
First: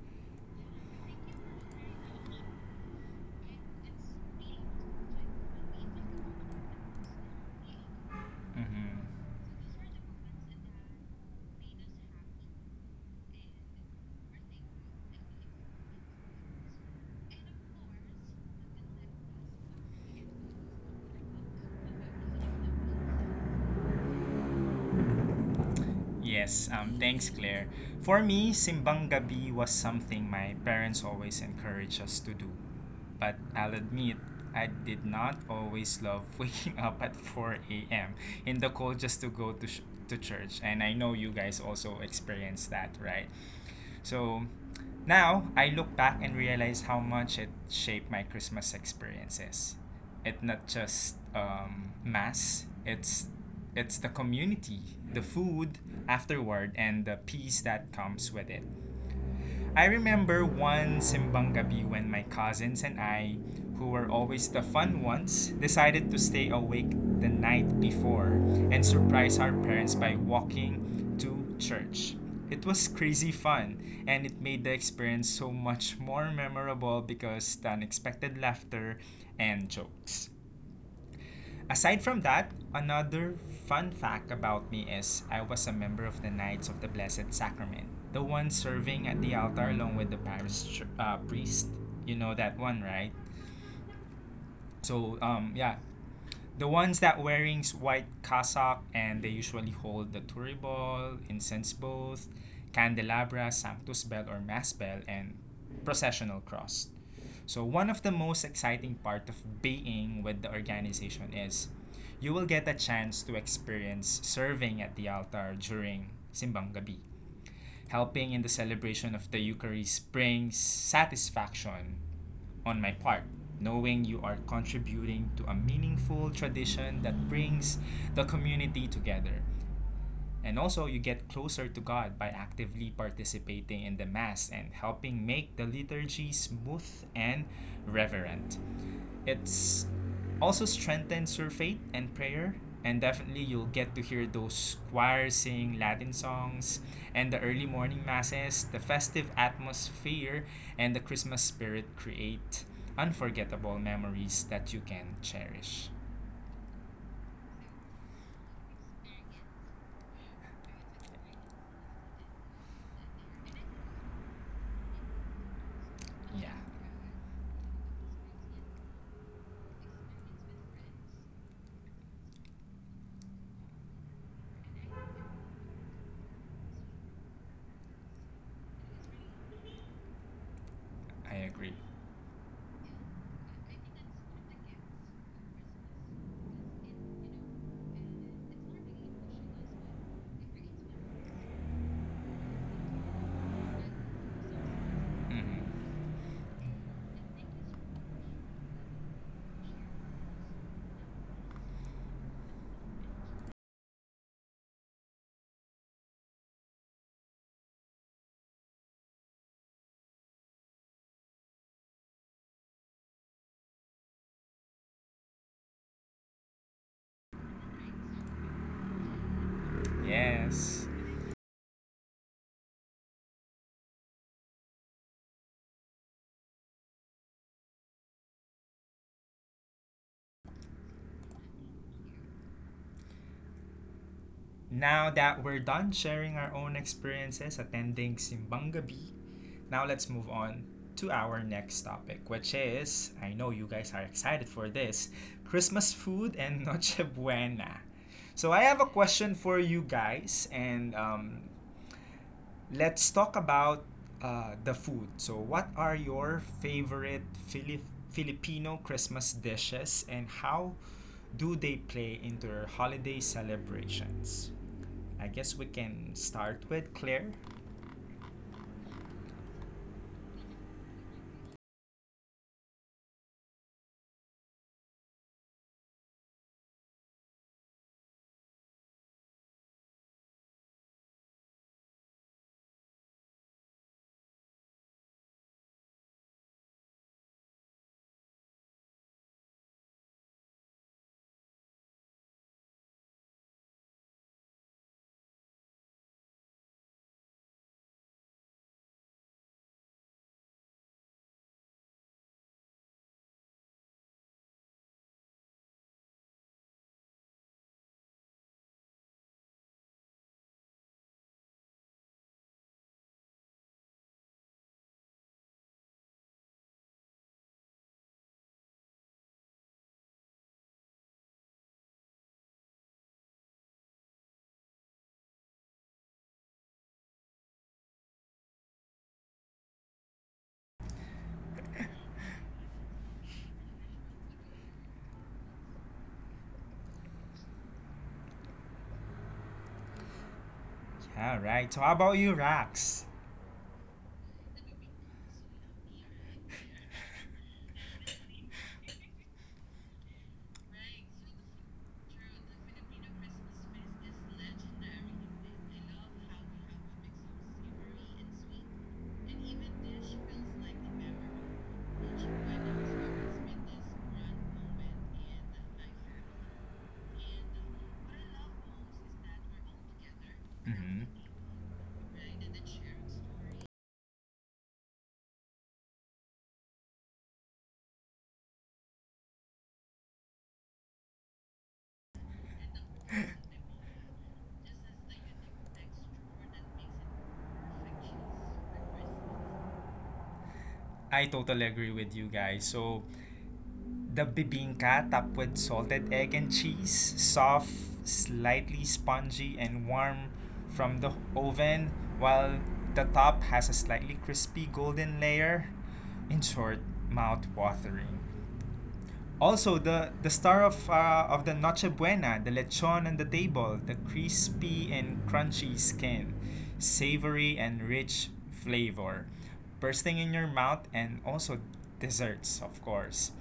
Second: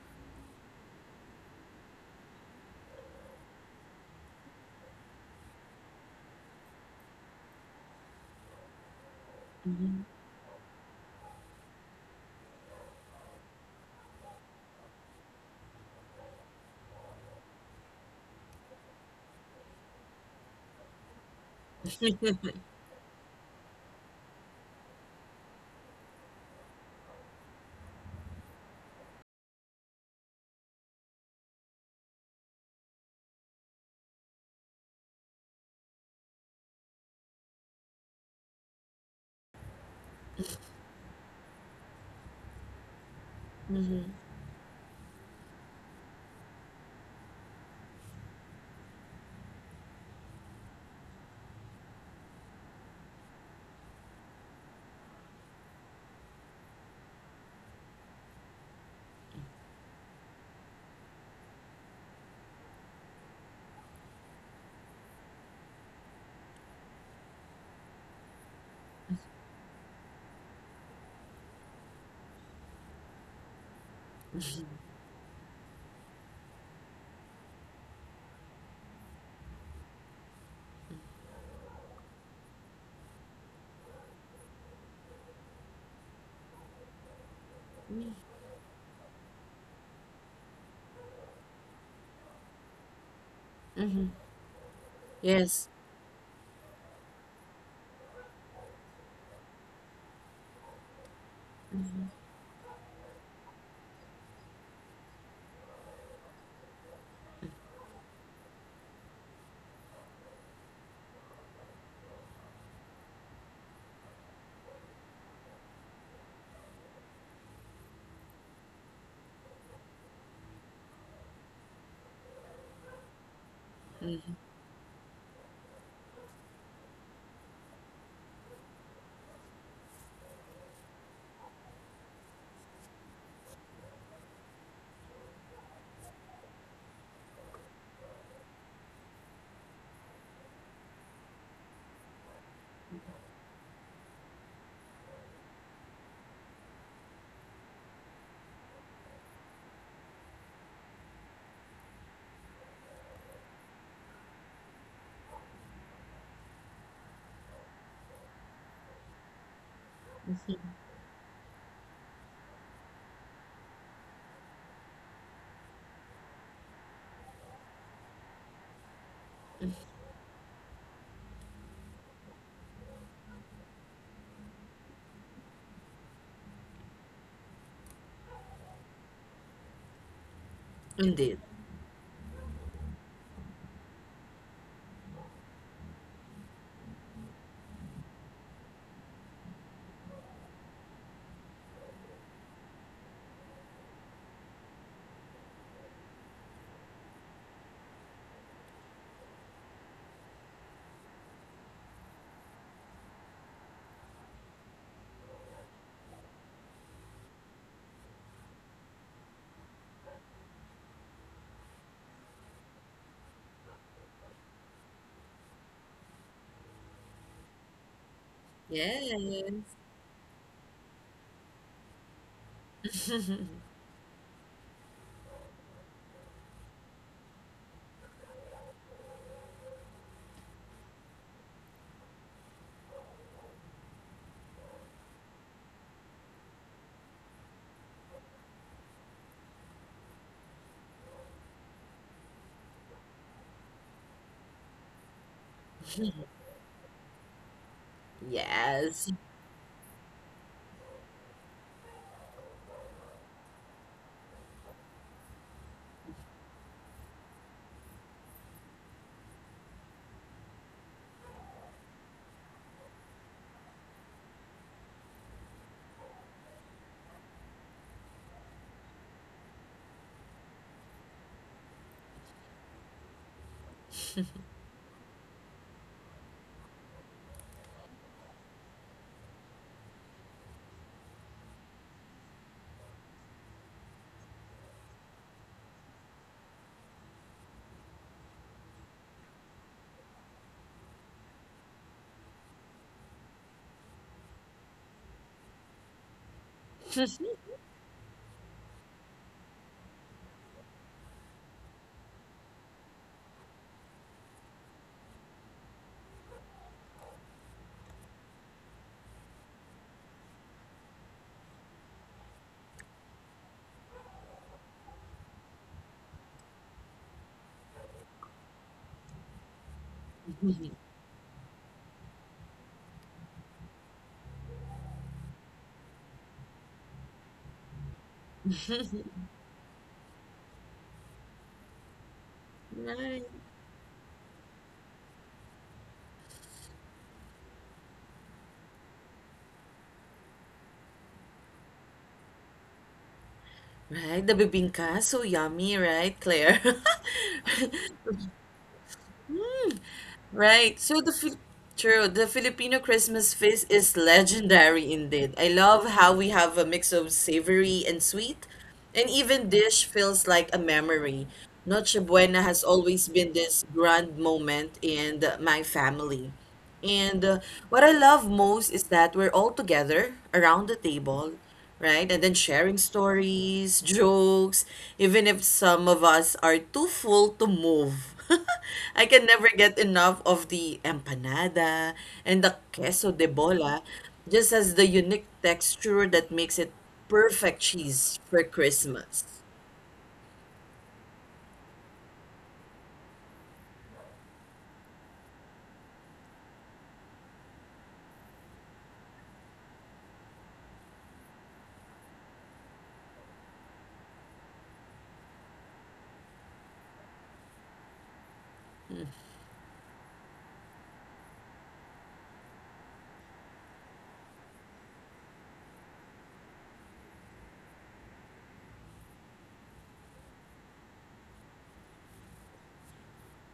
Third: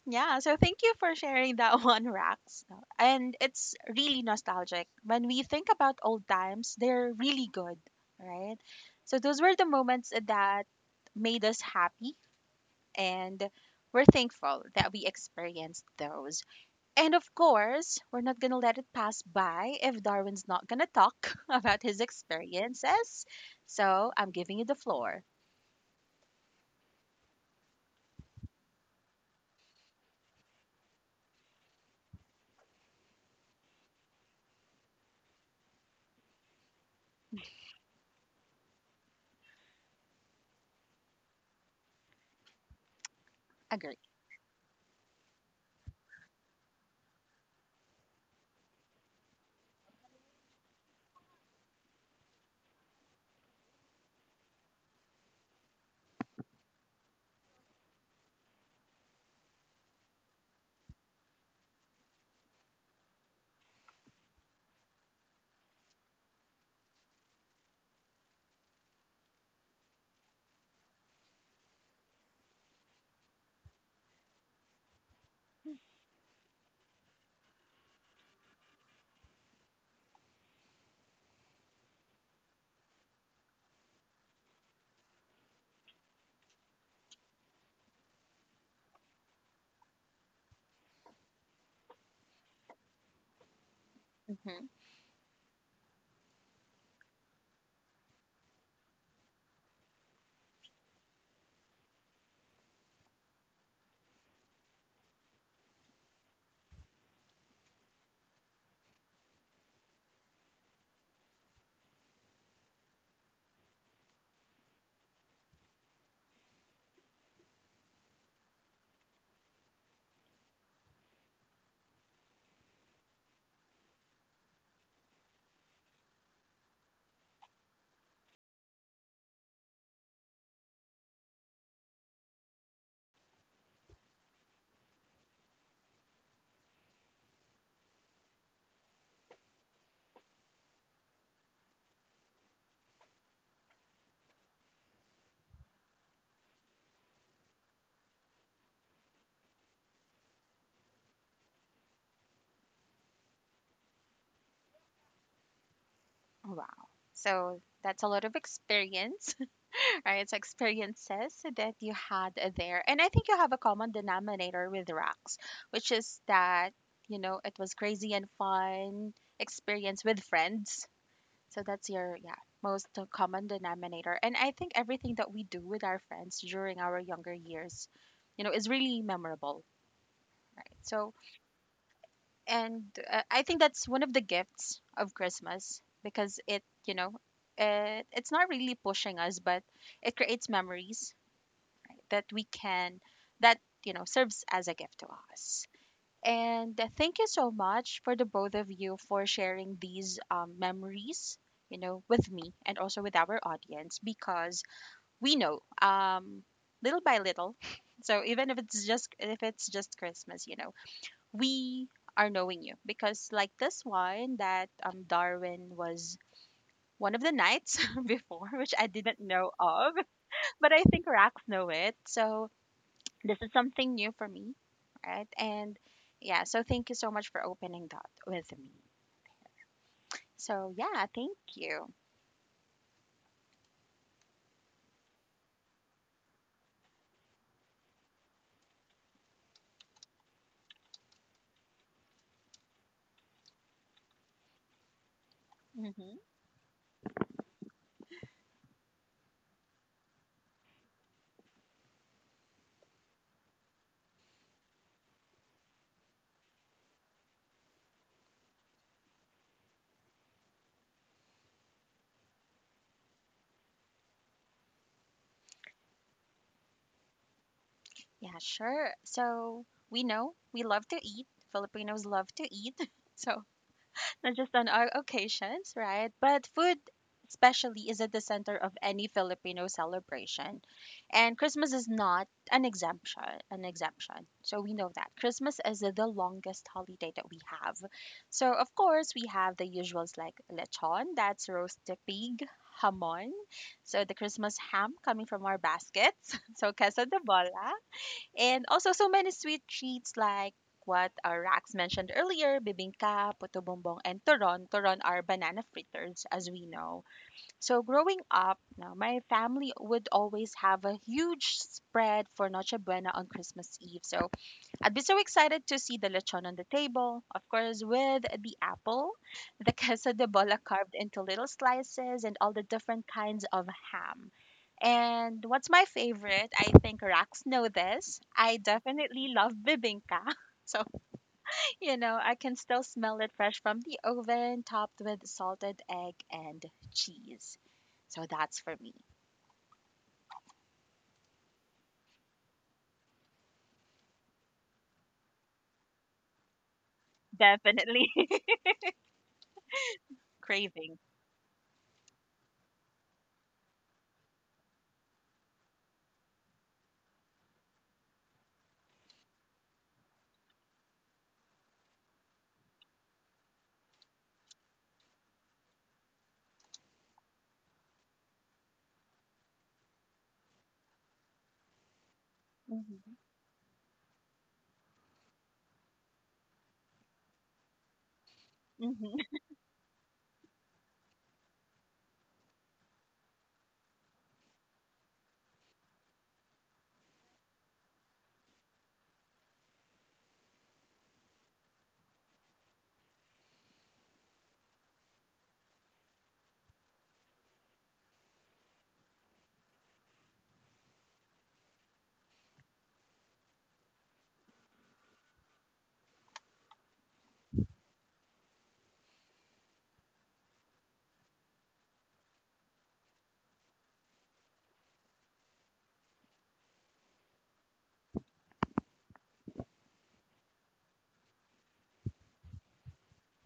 S3: Yeah, so thank you for sharing that one, Rax. No? And it's really nostalgic. When we think about old times, they're really good, right?
S1: Mm-hmm.
S3: So those were the moments that made us happy, and we're thankful that we experienced those. And of course, we're not gonna let it pass by if Darwin's not gonna talk about his experiences. So I'm giving you the floor.
S1: Yes, thanks, Claire. For me, Simbang Gabi was something my parents always encouraged us to do. But I'll admit, I did not always love waking up at 4 a.m. in the cold just to go to, to church. And I know you guys also experienced that, right?
S3: Agree.
S2: Mm-hmm.
S1: So now I look back and realize how much it shaped my Christmas experiences. It's not just mass, it's the community, the food afterward, and the peace that comes with it. I remember one Simbang Gabi when my cousins and I, who were always the fun ones, decided to stay awake the night before and surprise our parents by walking to church. It was crazy fun and it made the experience so much more memorable because the unexpected laughter and jokes. Aside from that, another fun fact about me is I was a member of the Knights of the Blessed Sacrament, the one serving at the altar along with the parish priest. You know that one, right?
S2: Mm-hmm.
S1: So,
S2: Yes.
S1: yeah, the ones that wearing white cassock and they usually hold the Turi ball, incense both, candelabra, sanctus bell or mass bell, and processional cross. So one of the most exciting part of being with the organization is you will get a chance to experience serving at the altar during Simbang Gabi, helping in the celebration of the Eucharist brings satisfaction on my part, knowing you are contributing to a meaningful tradition that brings the community together. And also, you get closer to God by actively participating in the Mass and helping make the liturgy smooth and reverent. It's also strengthens your faith and prayer, and definitely you'll get to hear those choirs sing Latin songs and the early morning masses, the festive atmosphere, and the Christmas spirit create unforgettable memories that you can cherish.
S3: Wow. So that's a lot of experience, right? It's
S2: Mhm.
S3: experiences that you had there. And I think you have a common denominator with Rax, which is
S1: Yeah,
S3: that, it was crazy and fun experience with friends. So that's your, yeah, most common denominator. And I think everything that we do with our friends during our younger years, is really memorable, right? So,
S2: Indeed.
S1: I agree.
S3: and I think that's one of the gifts of Christmas because it, you know, it, it's not really pushing us, but it creates memories, right, that we can, that, serves as a gift to us.
S1: Mhm.
S3: And thank you so much for the both of you for sharing these memories, with me and also with our audience because we know, little by little. So even if it's just Christmas, we are knowing you because, like, this one that Darwin was one of the knights before, which I didn't know
S2: Yes.
S3: of, but I
S1: Yes.
S3: think Rax know it, so this is something new for me, right? And yeah, so thank you so much for opening that with me, so yeah, thank you.
S1: Now that we're done sharing our own experiences attending Simbang Gabi, now let's move on to our next topic, which is I know you guys are excited for this, Christmas
S3: Hmm.
S1: food and Noche Buena. So, I have a
S2: Yes.
S1: question for you guys, and let's talk about the food. So, what are your favorite Filipino Christmas dishes, and how do they play into your holiday celebrations? I guess we can start with Claire.
S3: Yeah, sure. So we know we love to eat. Filipinos love to eat. So, not just on our occasions, right? But food, especially, is at the center of any Filipino celebration. And Christmas is not an exemption. So we know that Christmas is the longest holiday that we have. So of course we have the usuals like lechon, that's roasted pig, hamon, so the Christmas ham coming from our baskets, so queso de bola, and also so many sweet treats like what Rax mentioned earlier, bibingka, puto bumbong, and turon. Turon are banana fritters, as we know. So growing up, now, my family would always have a huge spread for Noche Buena on Christmas Eve. So I'd be so excited to see the lechon on the table, of course, with the apple, the queso de bola carved into little slices, and all the different kinds of ham. And what's my favorite? I think Rax know this. I definitely love bibinka. So, I can still smell
S2: Right.
S3: it fresh from the oven, topped with salted egg and cheese. So that's for me.
S1: All right. So how about you, Rax?
S2: Right. The bibingka, so yummy, right, Claire?
S3: Definitely.
S2: Mm. Right.
S3: Craving.
S2: True, the Filipino Christmas feast is legendary indeed. I love how we have a mix of savory and sweet, and even dish feels like a memory. Noche Buena has always been this grand moment in my family. And what I love most is that we're all together around the
S1: Mm-hmm.
S2: table, right? And then sharing
S3: Hmm.
S2: stories, jokes, even if some of us are too full to move. I can
S3: Hmm.
S2: never get enough of the empanada and the queso de bola, just as the unique texture that makes it perfect cheese for Christmas.
S1: I totally agree with you guys. So the bibingka topped with salted egg and cheese, soft, slightly spongy, and warm from the oven, while the top has a slightly crispy golden layer. In short, mouth watering. Also, the star of the Noche Buena, the lechon on the table, the crispy and crunchy skin, savory and rich flavor, bursting in your mouth, and also desserts, of course.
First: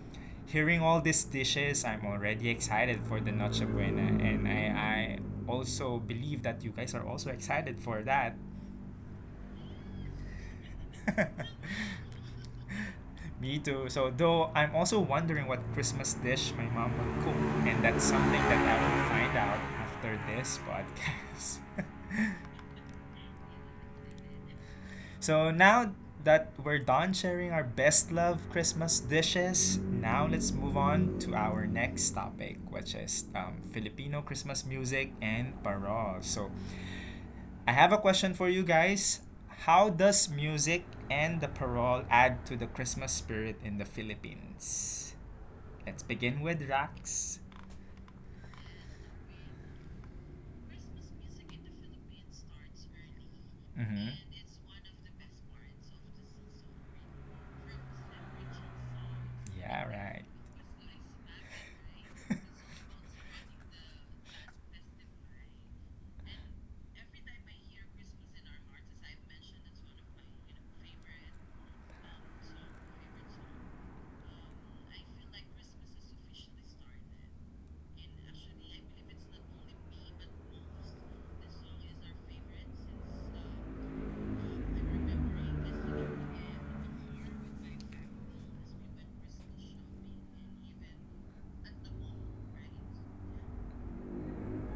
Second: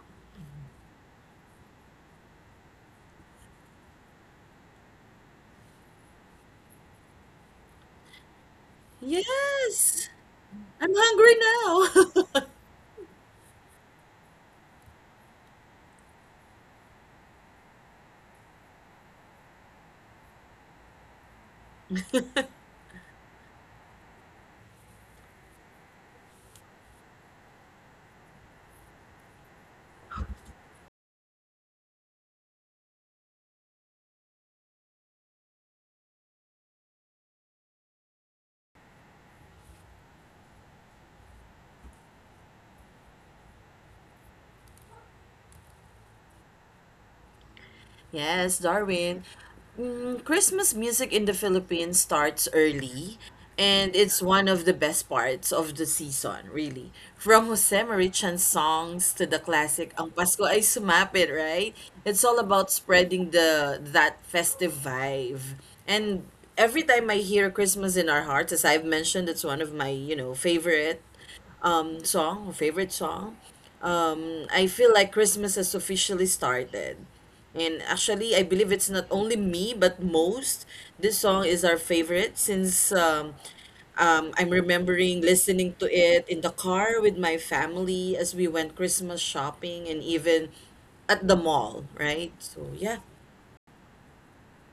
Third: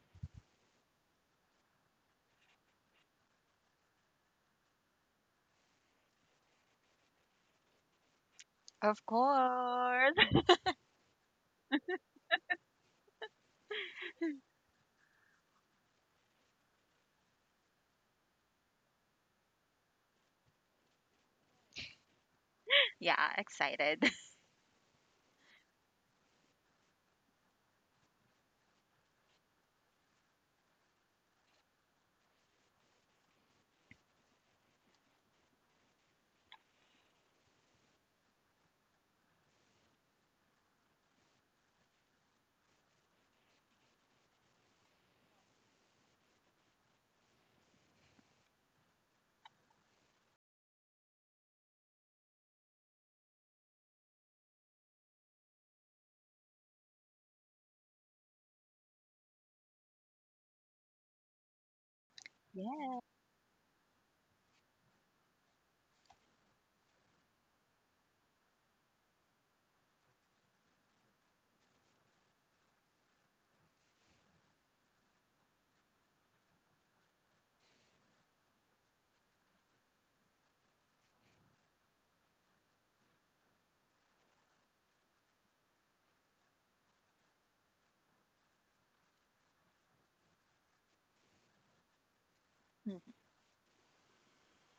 S1: Hearing all these dishes, I'm already excited for the Noche Buena, and I also believe that you guys are also excited for that.
S3: Of
S2: Yes,
S3: course.
S2: I'm hungry now.
S1: Me too. So, though I'm also wondering what Christmas dish my mom will cook, and that's something that I will find out after this podcast.
S3: Yeah, excited.
S1: So, now that we're done sharing our best love Christmas dishes, now let's move on to our next topic, which is Filipino Christmas music and parol. So, I have a question for you guys. How does music and the parole add to the Christmas spirit in the Philippines? Let's begin with Rax.
S2: Yes, Darwin. Christmas music in the Philippines starts early, and
S1: Mm-hmm.
S2: it's one of the best parts of the season, really. From Jose Marichan's songs to the
S1: Yeah,
S2: classic Ang
S1: right.
S2: Pasko ay Sumapit, right? It's all about
S3: Yeah.
S2: spreading the that festive vibe. And every time I hear Christmas in Our Hearts, as I've mentioned, it's one of my favorite song or favorite song. I feel like Christmas has officially started. And actually, I believe it's not only me, but most. This song is our favorite since I'm remembering listening to it in the car with my family as we went Christmas shopping and even at the mall, right? So,
S3: Mhm.
S2: yeah.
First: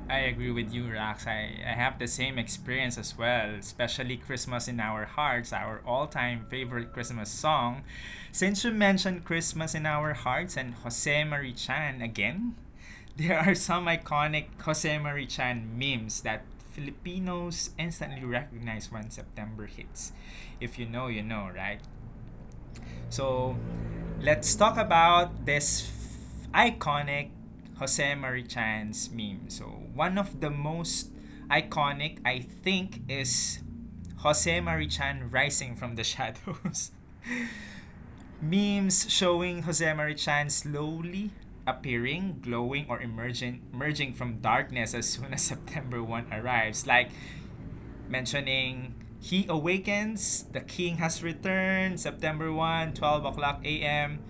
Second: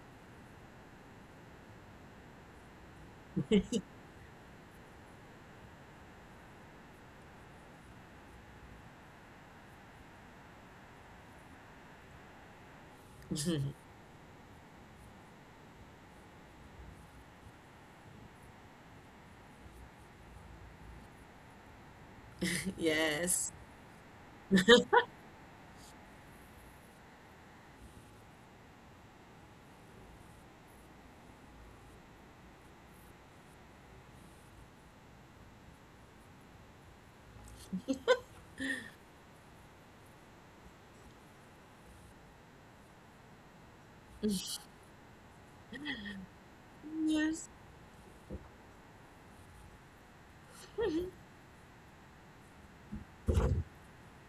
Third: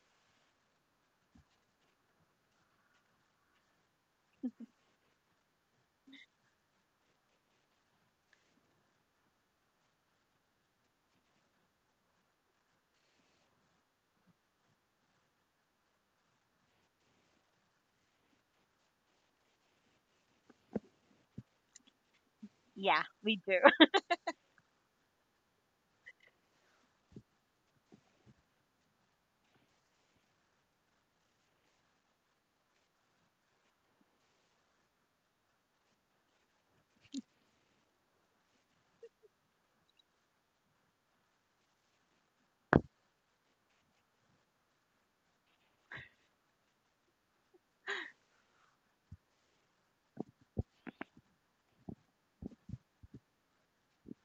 S1: I agree with you, Rax. I have the same experience as well, especially Christmas in Our Hearts, our all time favorite Christmas song. Since you mentioned Christmas in Our Hearts and Jose Marie Chan again, there are some iconic Jose Marie Chan memes that Filipinos instantly recognize when September hits. If you know, you know, right?
S3: Yeah, we
S2: Yes.
S1: So
S3: do.
S1: let's talk about this iconic Jose Marichan's meme. So one of the most iconic, I think, is Jose Marichan rising from the shadows. Memes showing Jose Marichan slowly appearing, glowing, or emerging from darkness as soon as September 1st arrives. Like
S2: Yes.
S1: mentioning he awakens, the king has returned, September 1st, 12 o'clock a.m.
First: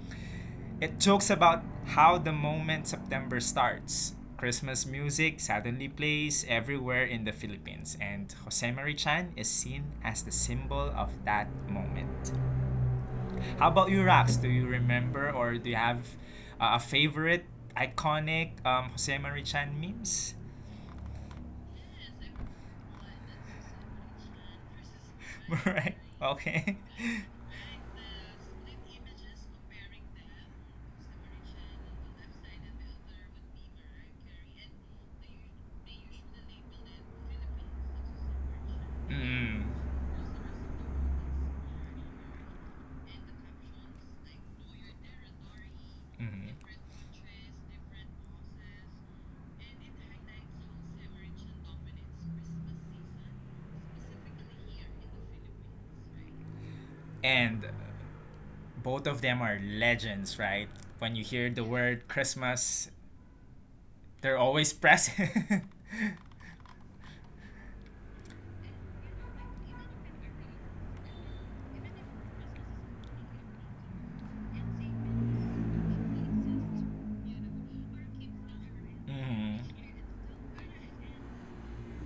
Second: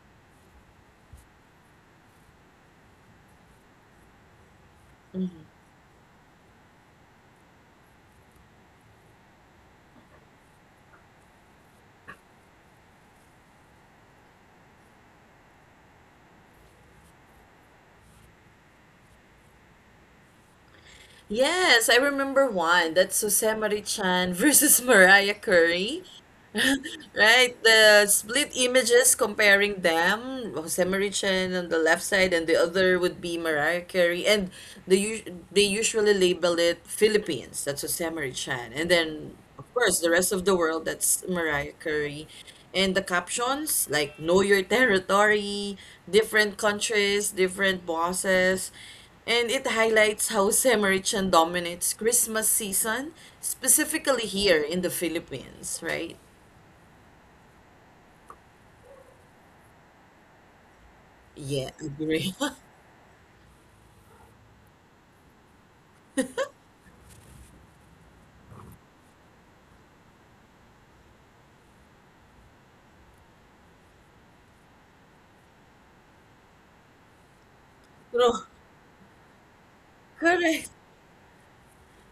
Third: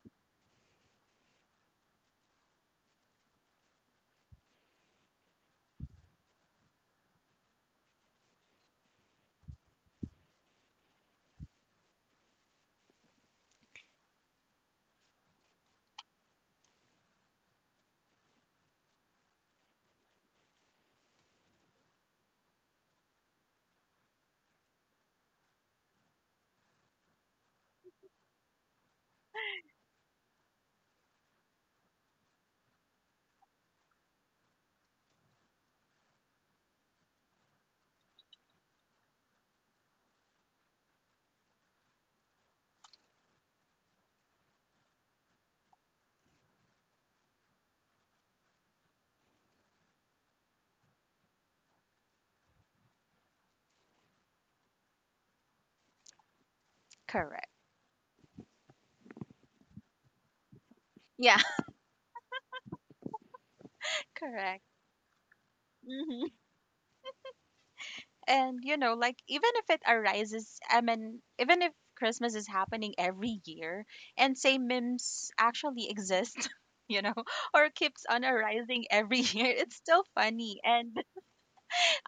S1: It jokes about how the moment September starts, Christmas music suddenly plays everywhere in the Philippines, and Jose Marichan is seen as the symbol of that moment. How about you, Rax? Do you remember or do you have a favorite iconic Jose Marichan memes?
S2: Yes, I remember one. That's Jose Marie Chan versus Mariah
S1: Right.
S2: Carey.
S1: Okay.
S2: Right, the split images comparing them, Jose Marichen on the left side, and the other would be Mariah Carey, and they usually label it Philippines. That's Jose Marichen, and then
S1: Mm.
S2: of course the rest of the world. That's Mariah Carey, and the captions like "Know Your Territory,"
S1: Hmm.
S2: different countries, different bosses, and it highlights how Samaritan dominates Christmas season, specifically here in the Philippines, right?
S3: Correct.
S1: And both of them are legends, right? When you
S3: Yeah,
S1: hear
S2: Yeah,
S1: the word
S2: agree.
S1: Christmas, they're
S3: correct.
S1: always present.
S3: Hmm. And like, even if it arises, I mean, even if Christmas is happening every year and say memes actually exist, you know, or keeps on
S2: Bro,
S3: arising every year, it's still funny.
S2: correct.
S3: And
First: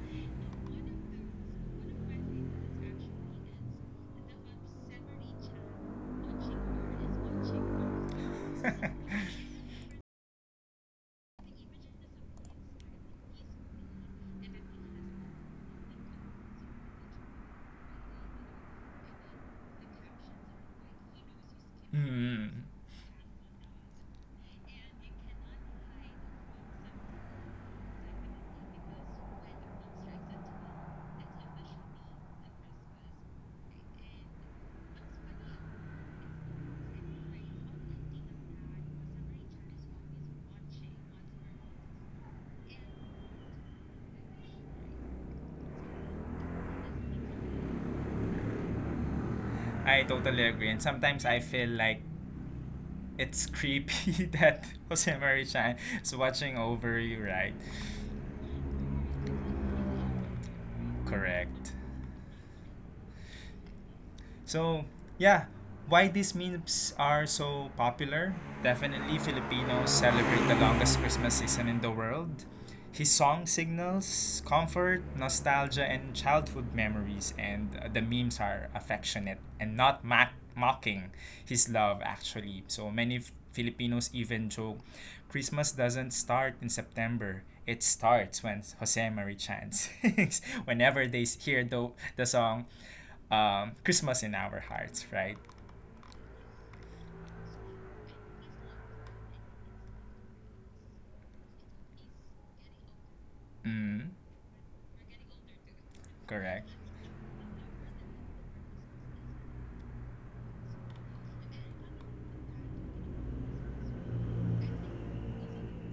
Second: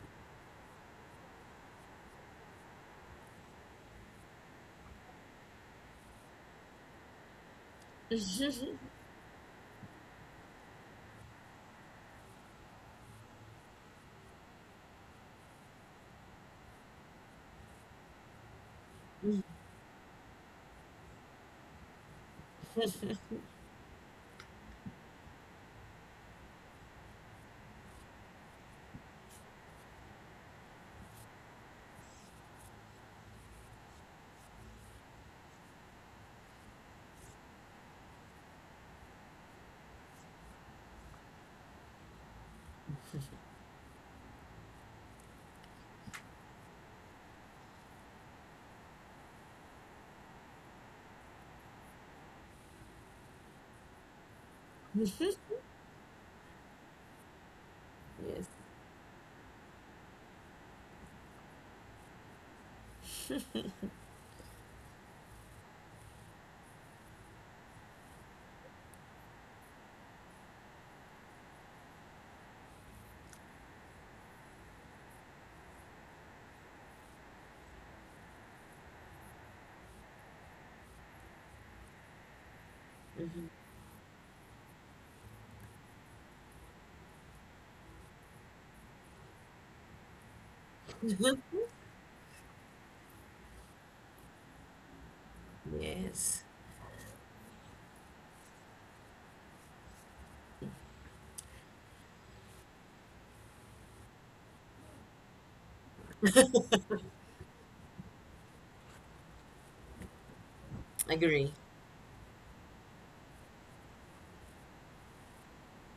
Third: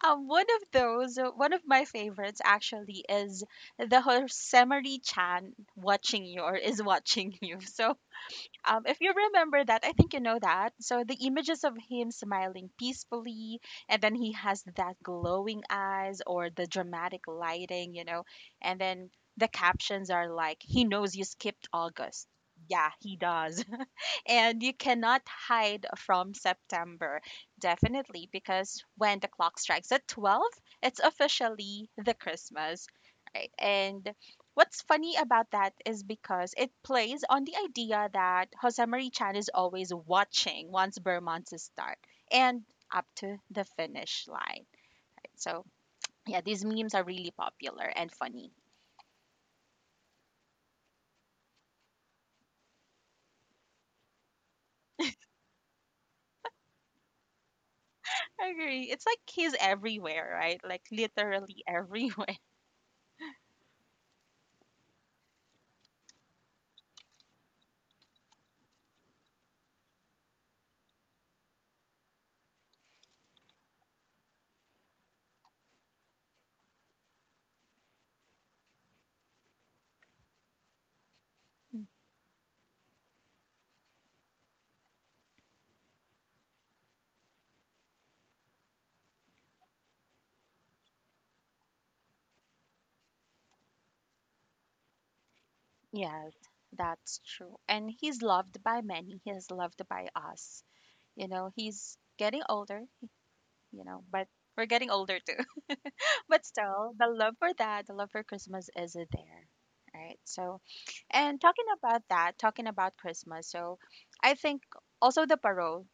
S3: one of my favorites actually is the Hosemari Chan watching you, or is watching you. So,
S1: Mhm.
S3: if you remember that, I think you know that. So the images of him smiling peacefully, and then he has that glowing eyes or the dramatic lighting, and then the captions are like, he knows you skipped August.
S1: Hmm.
S3: Yeah, he does, and you cannot hide from September, definitely, because when the clock strikes at 12, it's officially the Christmas, right? And what's funny about that is because it plays on the idea that Jose Marie Chan is always watching once Bermont's start and up to the finish line. So, yeah, these memes are really popular and funny.
S1: I totally agree. And sometimes I feel like it's creepy that Jose Marie Chan is watching over you, right?
S2: Yes.
S3: I agree. It's like he's everywhere, right? Like literally
S1: Correct.
S3: everywhere.
S1: So, yeah, why these memes are so popular? Definitely Filipinos celebrate the longest Christmas season in the world. His song signals comfort, nostalgia, and childhood memories, and the memes are affectionate and not mocking his love, actually. So many Filipinos even joke Christmas doesn't start in September. It starts when Jose Marie chants. Whenever they
S2: Mhm.
S1: hear the song, Christmas in our hearts, right?
S3: Yes,
S2: Yes.
S3: that's true. And he's loved by many. He's loved by us. He's getting older,
S1: Mm,
S3: but we're getting older too. But
S1: correct.
S3: still, the love for that, the love for Christmas is there. Right. So, and
S2: Agree.
S3: talking about that, talking about Christmas. So, I think also the parole,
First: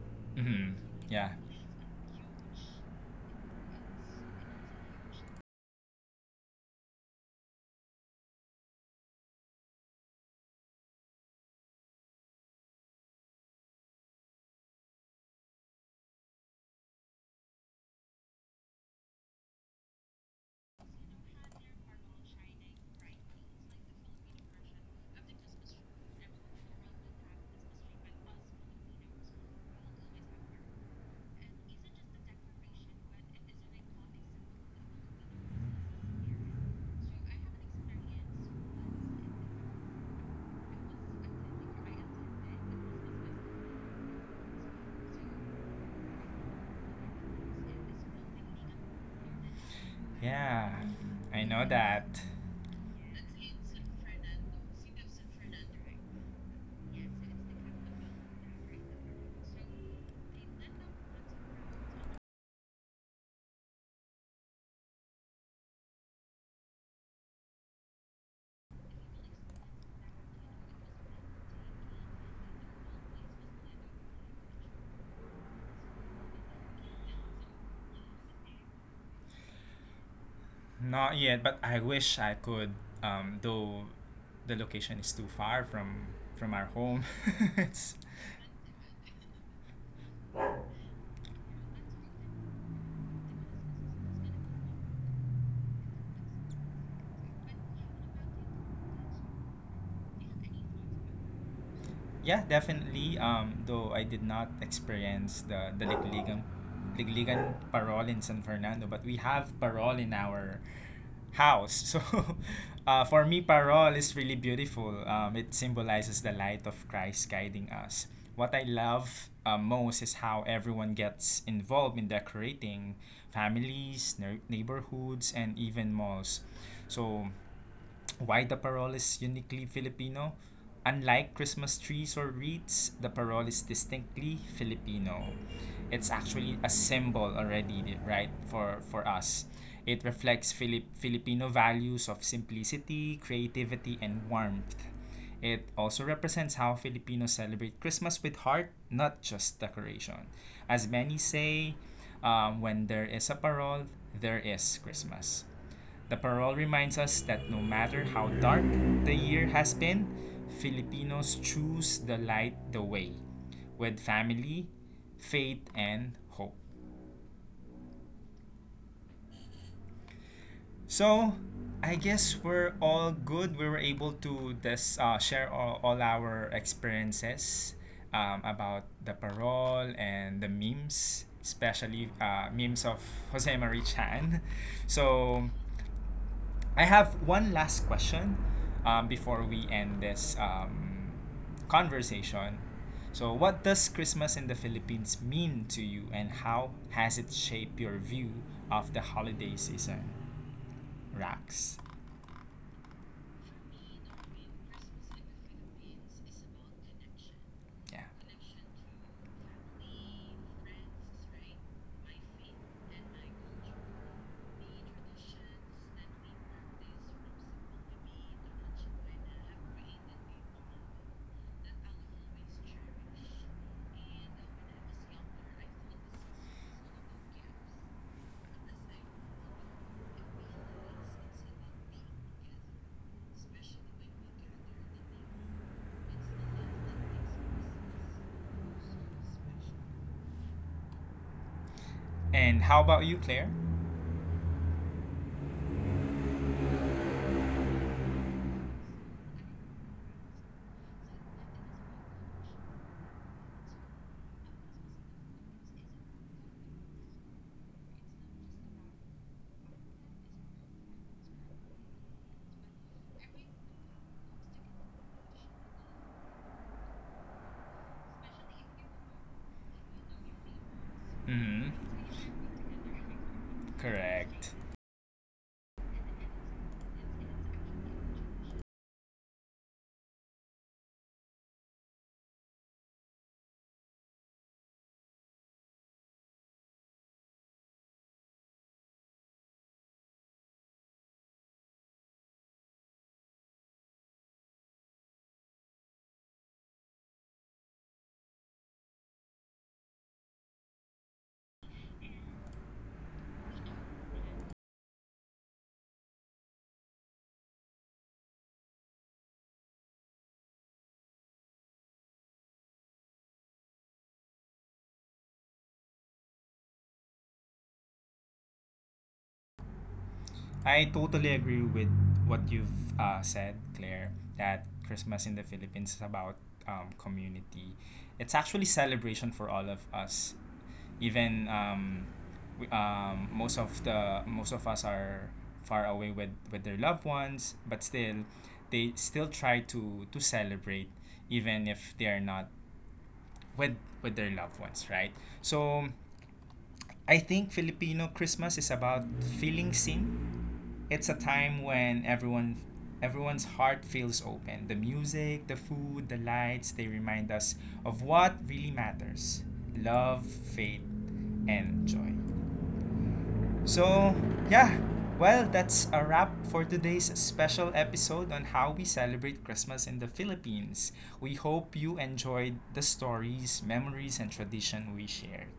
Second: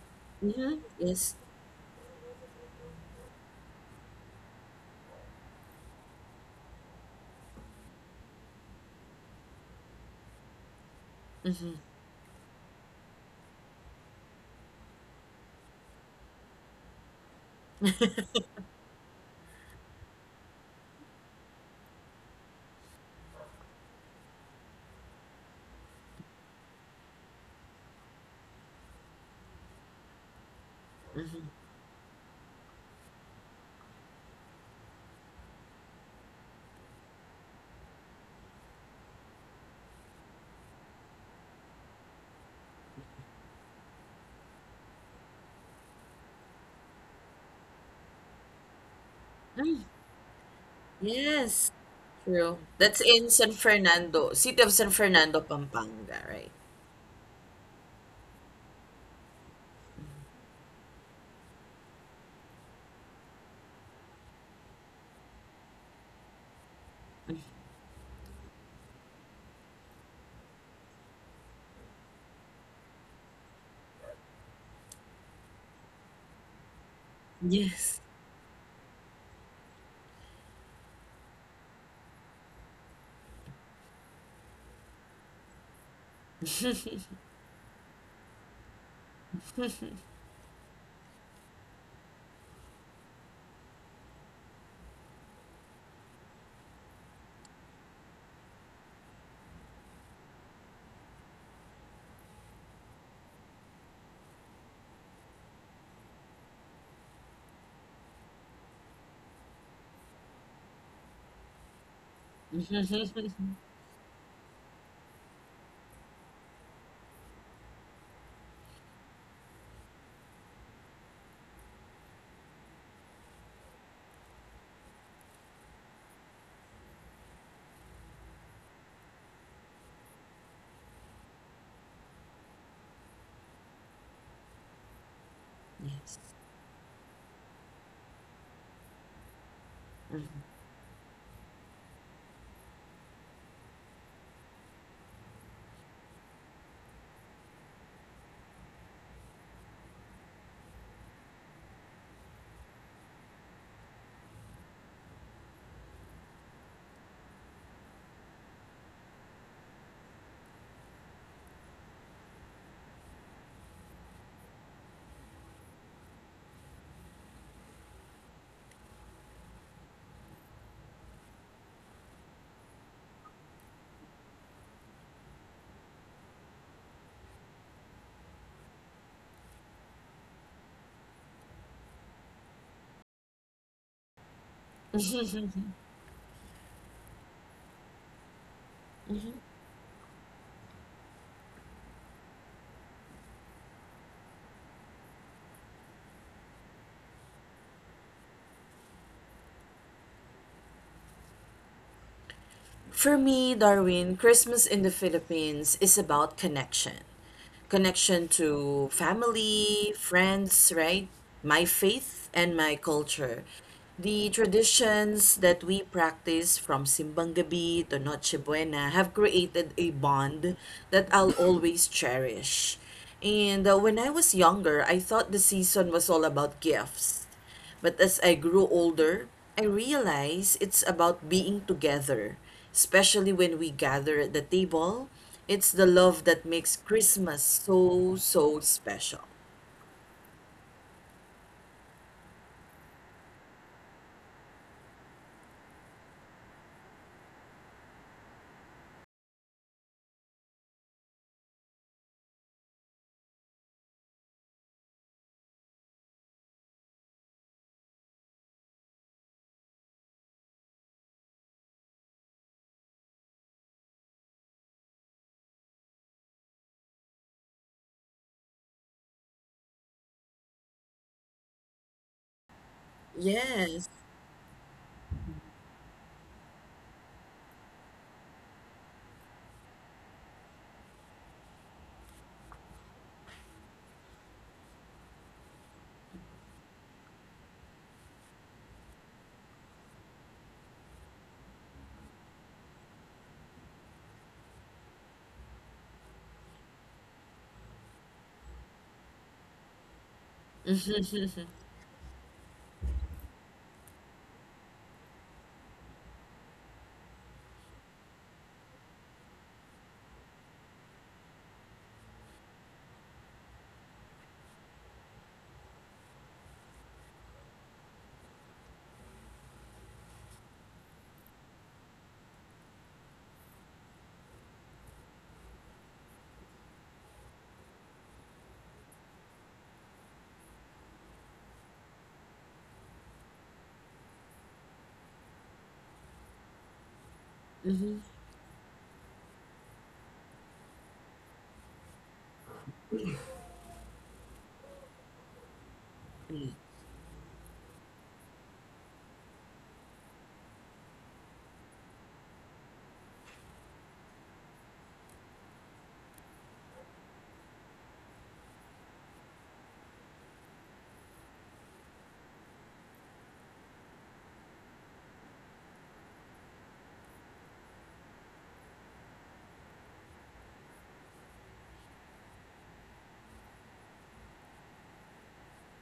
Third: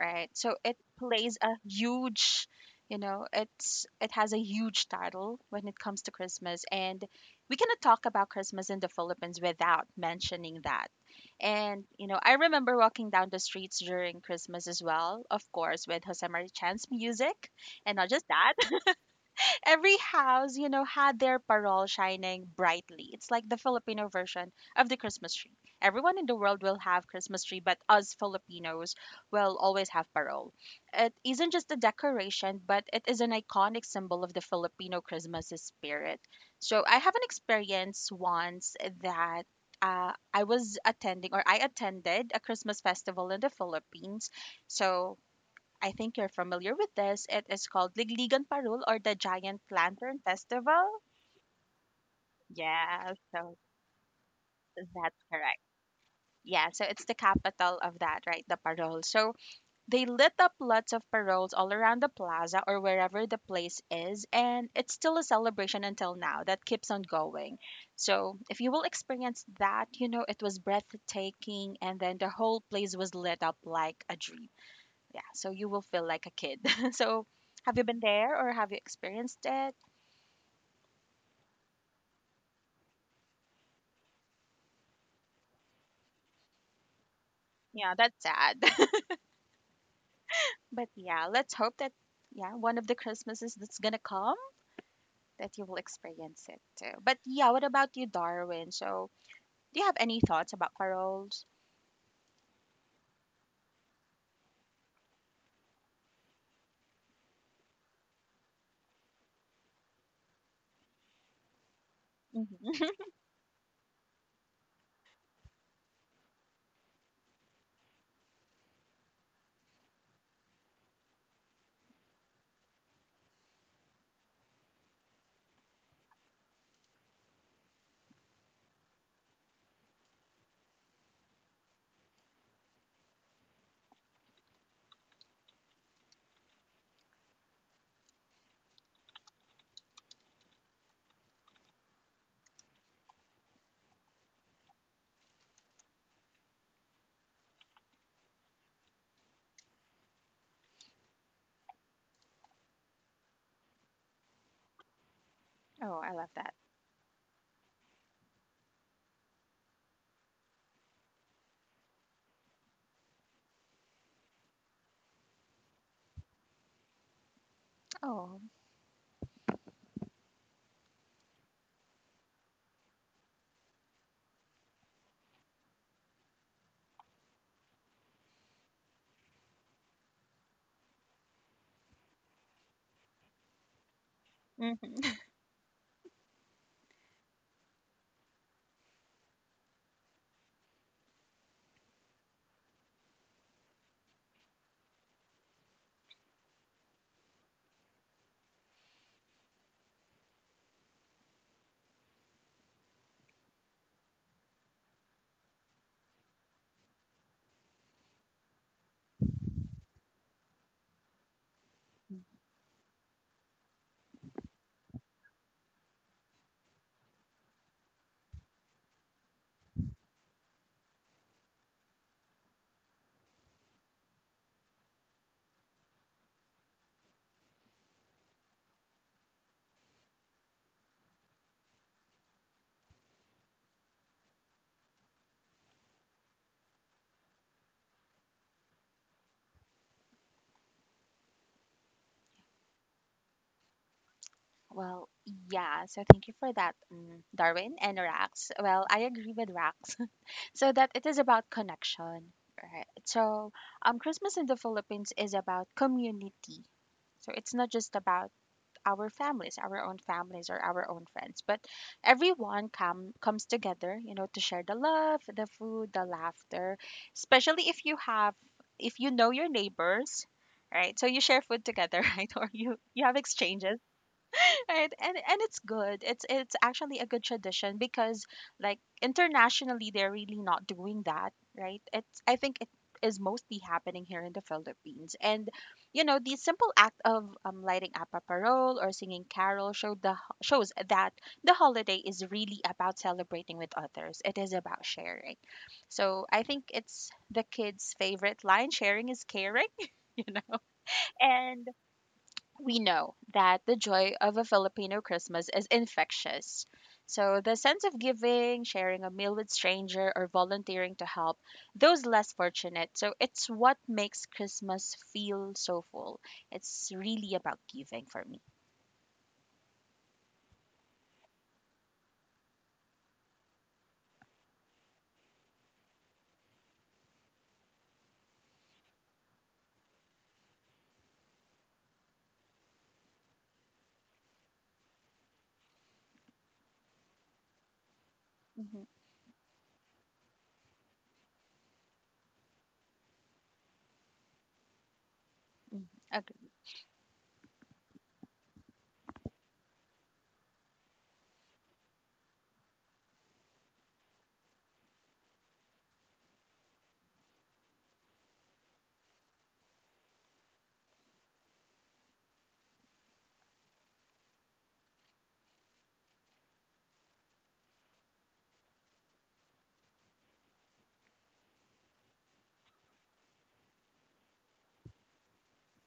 S3: right? So
S1: Mm,
S2: Mm-hmm.
S3: it
S1: yeah.
S2: Yes.
S3: plays a huge, it has a huge title when it comes to Christmas, and we cannot talk about Christmas in the Philippines without mentioning that.
S2: Mm-hmm.
S3: And I remember walking down the streets during Christmas as well, of course, with Jose Marichan's music, and not just that, every house, had their parol shining brightly. It's like the Filipino version of the Christmas tree. Everyone in the world will have Christmas tree, but us Filipinos will always have parol. It
S2: Mm-hmm.
S3: isn't just a decoration, but it is an iconic symbol of the Filipino Christmas spirit. So I have an experience once that, I was attending, or I attended a Christmas festival in the Philippines. So I think you're familiar with this. It is called Ligligan Parul, or the Giant
S2: Mm,
S3: Lantern
S1: Yeah,
S3: Festival.
S1: I know
S2: yes.
S1: that.
S2: True. That's
S3: Yeah,
S2: in San
S3: so
S2: Fernando, city of San
S3: that's
S2: Fernando,
S3: correct.
S2: Pampanga, right?
S3: Yeah, so it's the capital of that, right? The Parol. So they lit up lots of paroles all around the plaza or wherever the place is, and it's still a celebration until now that keeps on going. So if you will experience that, it was breathtaking, and then the whole place was lit up like a dream. Yeah, so you will feel like a kid. So, have you been
S2: Yes.
S3: there, or have you experienced it?
S1: Not yet, but I wish I could. Though the location is too far from our home.
S3: Yeah,
S1: It's
S3: that's sad. But yeah, let's hope that, yeah, one of the Christmases that's gonna come, that you will experience it too. But yeah, what about you, Darwin? So, do you have any thoughts about paroles?
S1: yeah, definitely. Though I did not experience the Ligligan, Ligligan parol in San Fernando, but we have parol in our house. So,
S3: Hmm.
S1: for me, parol is really beautiful. It symbolizes the light of Christ guiding us. What I love most is how everyone gets involved in decorating families, neighborhoods, and even malls. So why the parol is uniquely Filipino? Unlike Christmas trees or wreaths, the parol is distinctly Filipino. It's actually a symbol already, right, for us. It
S2: Yes.
S1: reflects Filipino values of simplicity, creativity, and warmth. It also represents how Filipinos celebrate Christmas with heart, not just decoration. As many say, when there is a parol, there is Christmas.
S3: Oh, I
S1: The
S3: love that.
S1: parole reminds us that no matter how dark the year has been, Filipinos choose the light the way with family, faith, and hope.
S3: Oh.
S1: So, I guess we're all good. We were able to this, share all our experiences about the parole and the memes, especially memes of Jose Marie Chan.
S3: Hmm.
S1: So, I have one last question before we end this conversation. So, what does Christmas in the Philippines mean to you, and how has it shaped your view of the holiday season? Rax.
S2: For me, Darwin, Christmas in the Philippines is about connection.
S1: Yeah.
S2: Connection to family, friends, right? My faith and my culture. The traditions that we practice from Simbang Gabi to Noche Buena have created a bond that I'll always cherish. And when I was younger, I thought the season was all about gifts. But as I grew older, I realized it's about being together, especially when we gather at the table. It's the love that makes Christmas so, so special.
S1: And how about you, Claire?
S3: Well, yeah. So thank you for that, Darwin and Rax. Well, I agree with Rax. So, that it is about connection, right? So, Christmas in the Philippines is about community. So it's not just about our families, our own families, or our own friends, but everyone comes together, to share the love, the food, the laughter, especially if you know your neighbors, right? So you share food
S1: Mm-hmm.
S3: together, right, or you have exchanges,
S2: Yes.
S1: Correct.
S3: right. And it's good, it's actually a good tradition, because, like, internationally they're really not doing that, right? it's I think it is mostly happening here in the Philippines, and the simple act of lighting up a parole or singing carol showed the shows that the holiday is really about celebrating with others, it is about sharing. So I think it's the kids favorite line, sharing is caring. you know and we know that the joy of a Filipino Christmas is infectious. So, the sense of giving, sharing a meal with stranger, or volunteering to help those less fortunate. So, it's what makes Christmas feel so full. It's really about giving for me.
S1: I totally agree with what you've said, Claire, that Christmas in the Philippines is about community. It's actually celebration for all of us. Even most of us are far away with their loved ones, but
S2: hmm
S1: still,
S3: Hmm.
S1: they still try to celebrate, even if they are not with their loved ones, right?
S3: Hmm.
S1: So,
S3: Agree.
S1: I think Filipino Christmas is about feeling seen. It's a time when everyone's heart feels open. The music, the food, the lights, they remind us of what really matters. Love, faith, and joy. So, yeah. Well, that's a wrap for today's special episode on how we celebrate Christmas in the Philippines. We hope you enjoyed the stories, memories, and tradition we shared.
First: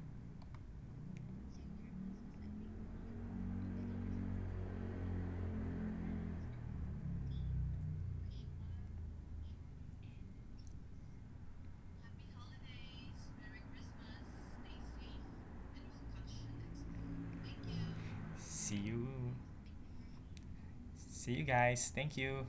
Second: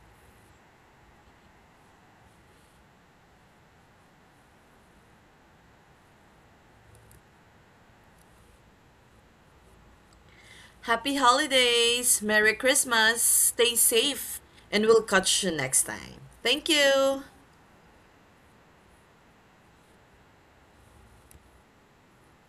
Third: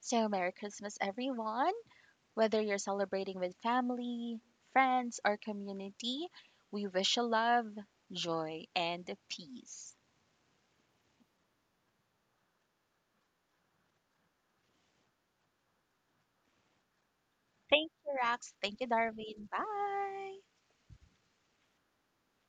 S3: So, Merry Christmas, everyone. Whether you're celebrating with family, friends, or community, we wish you love, joy, and peace.
S2: Happy holidays. Merry Christmas. Stay safe. And we'll catch you next time. Thank you.
S3: Thank you, Rax.
S1: See
S3: Thank you,
S1: you.
S3: Darwin. Bye.
S1: See you guys. Thank you.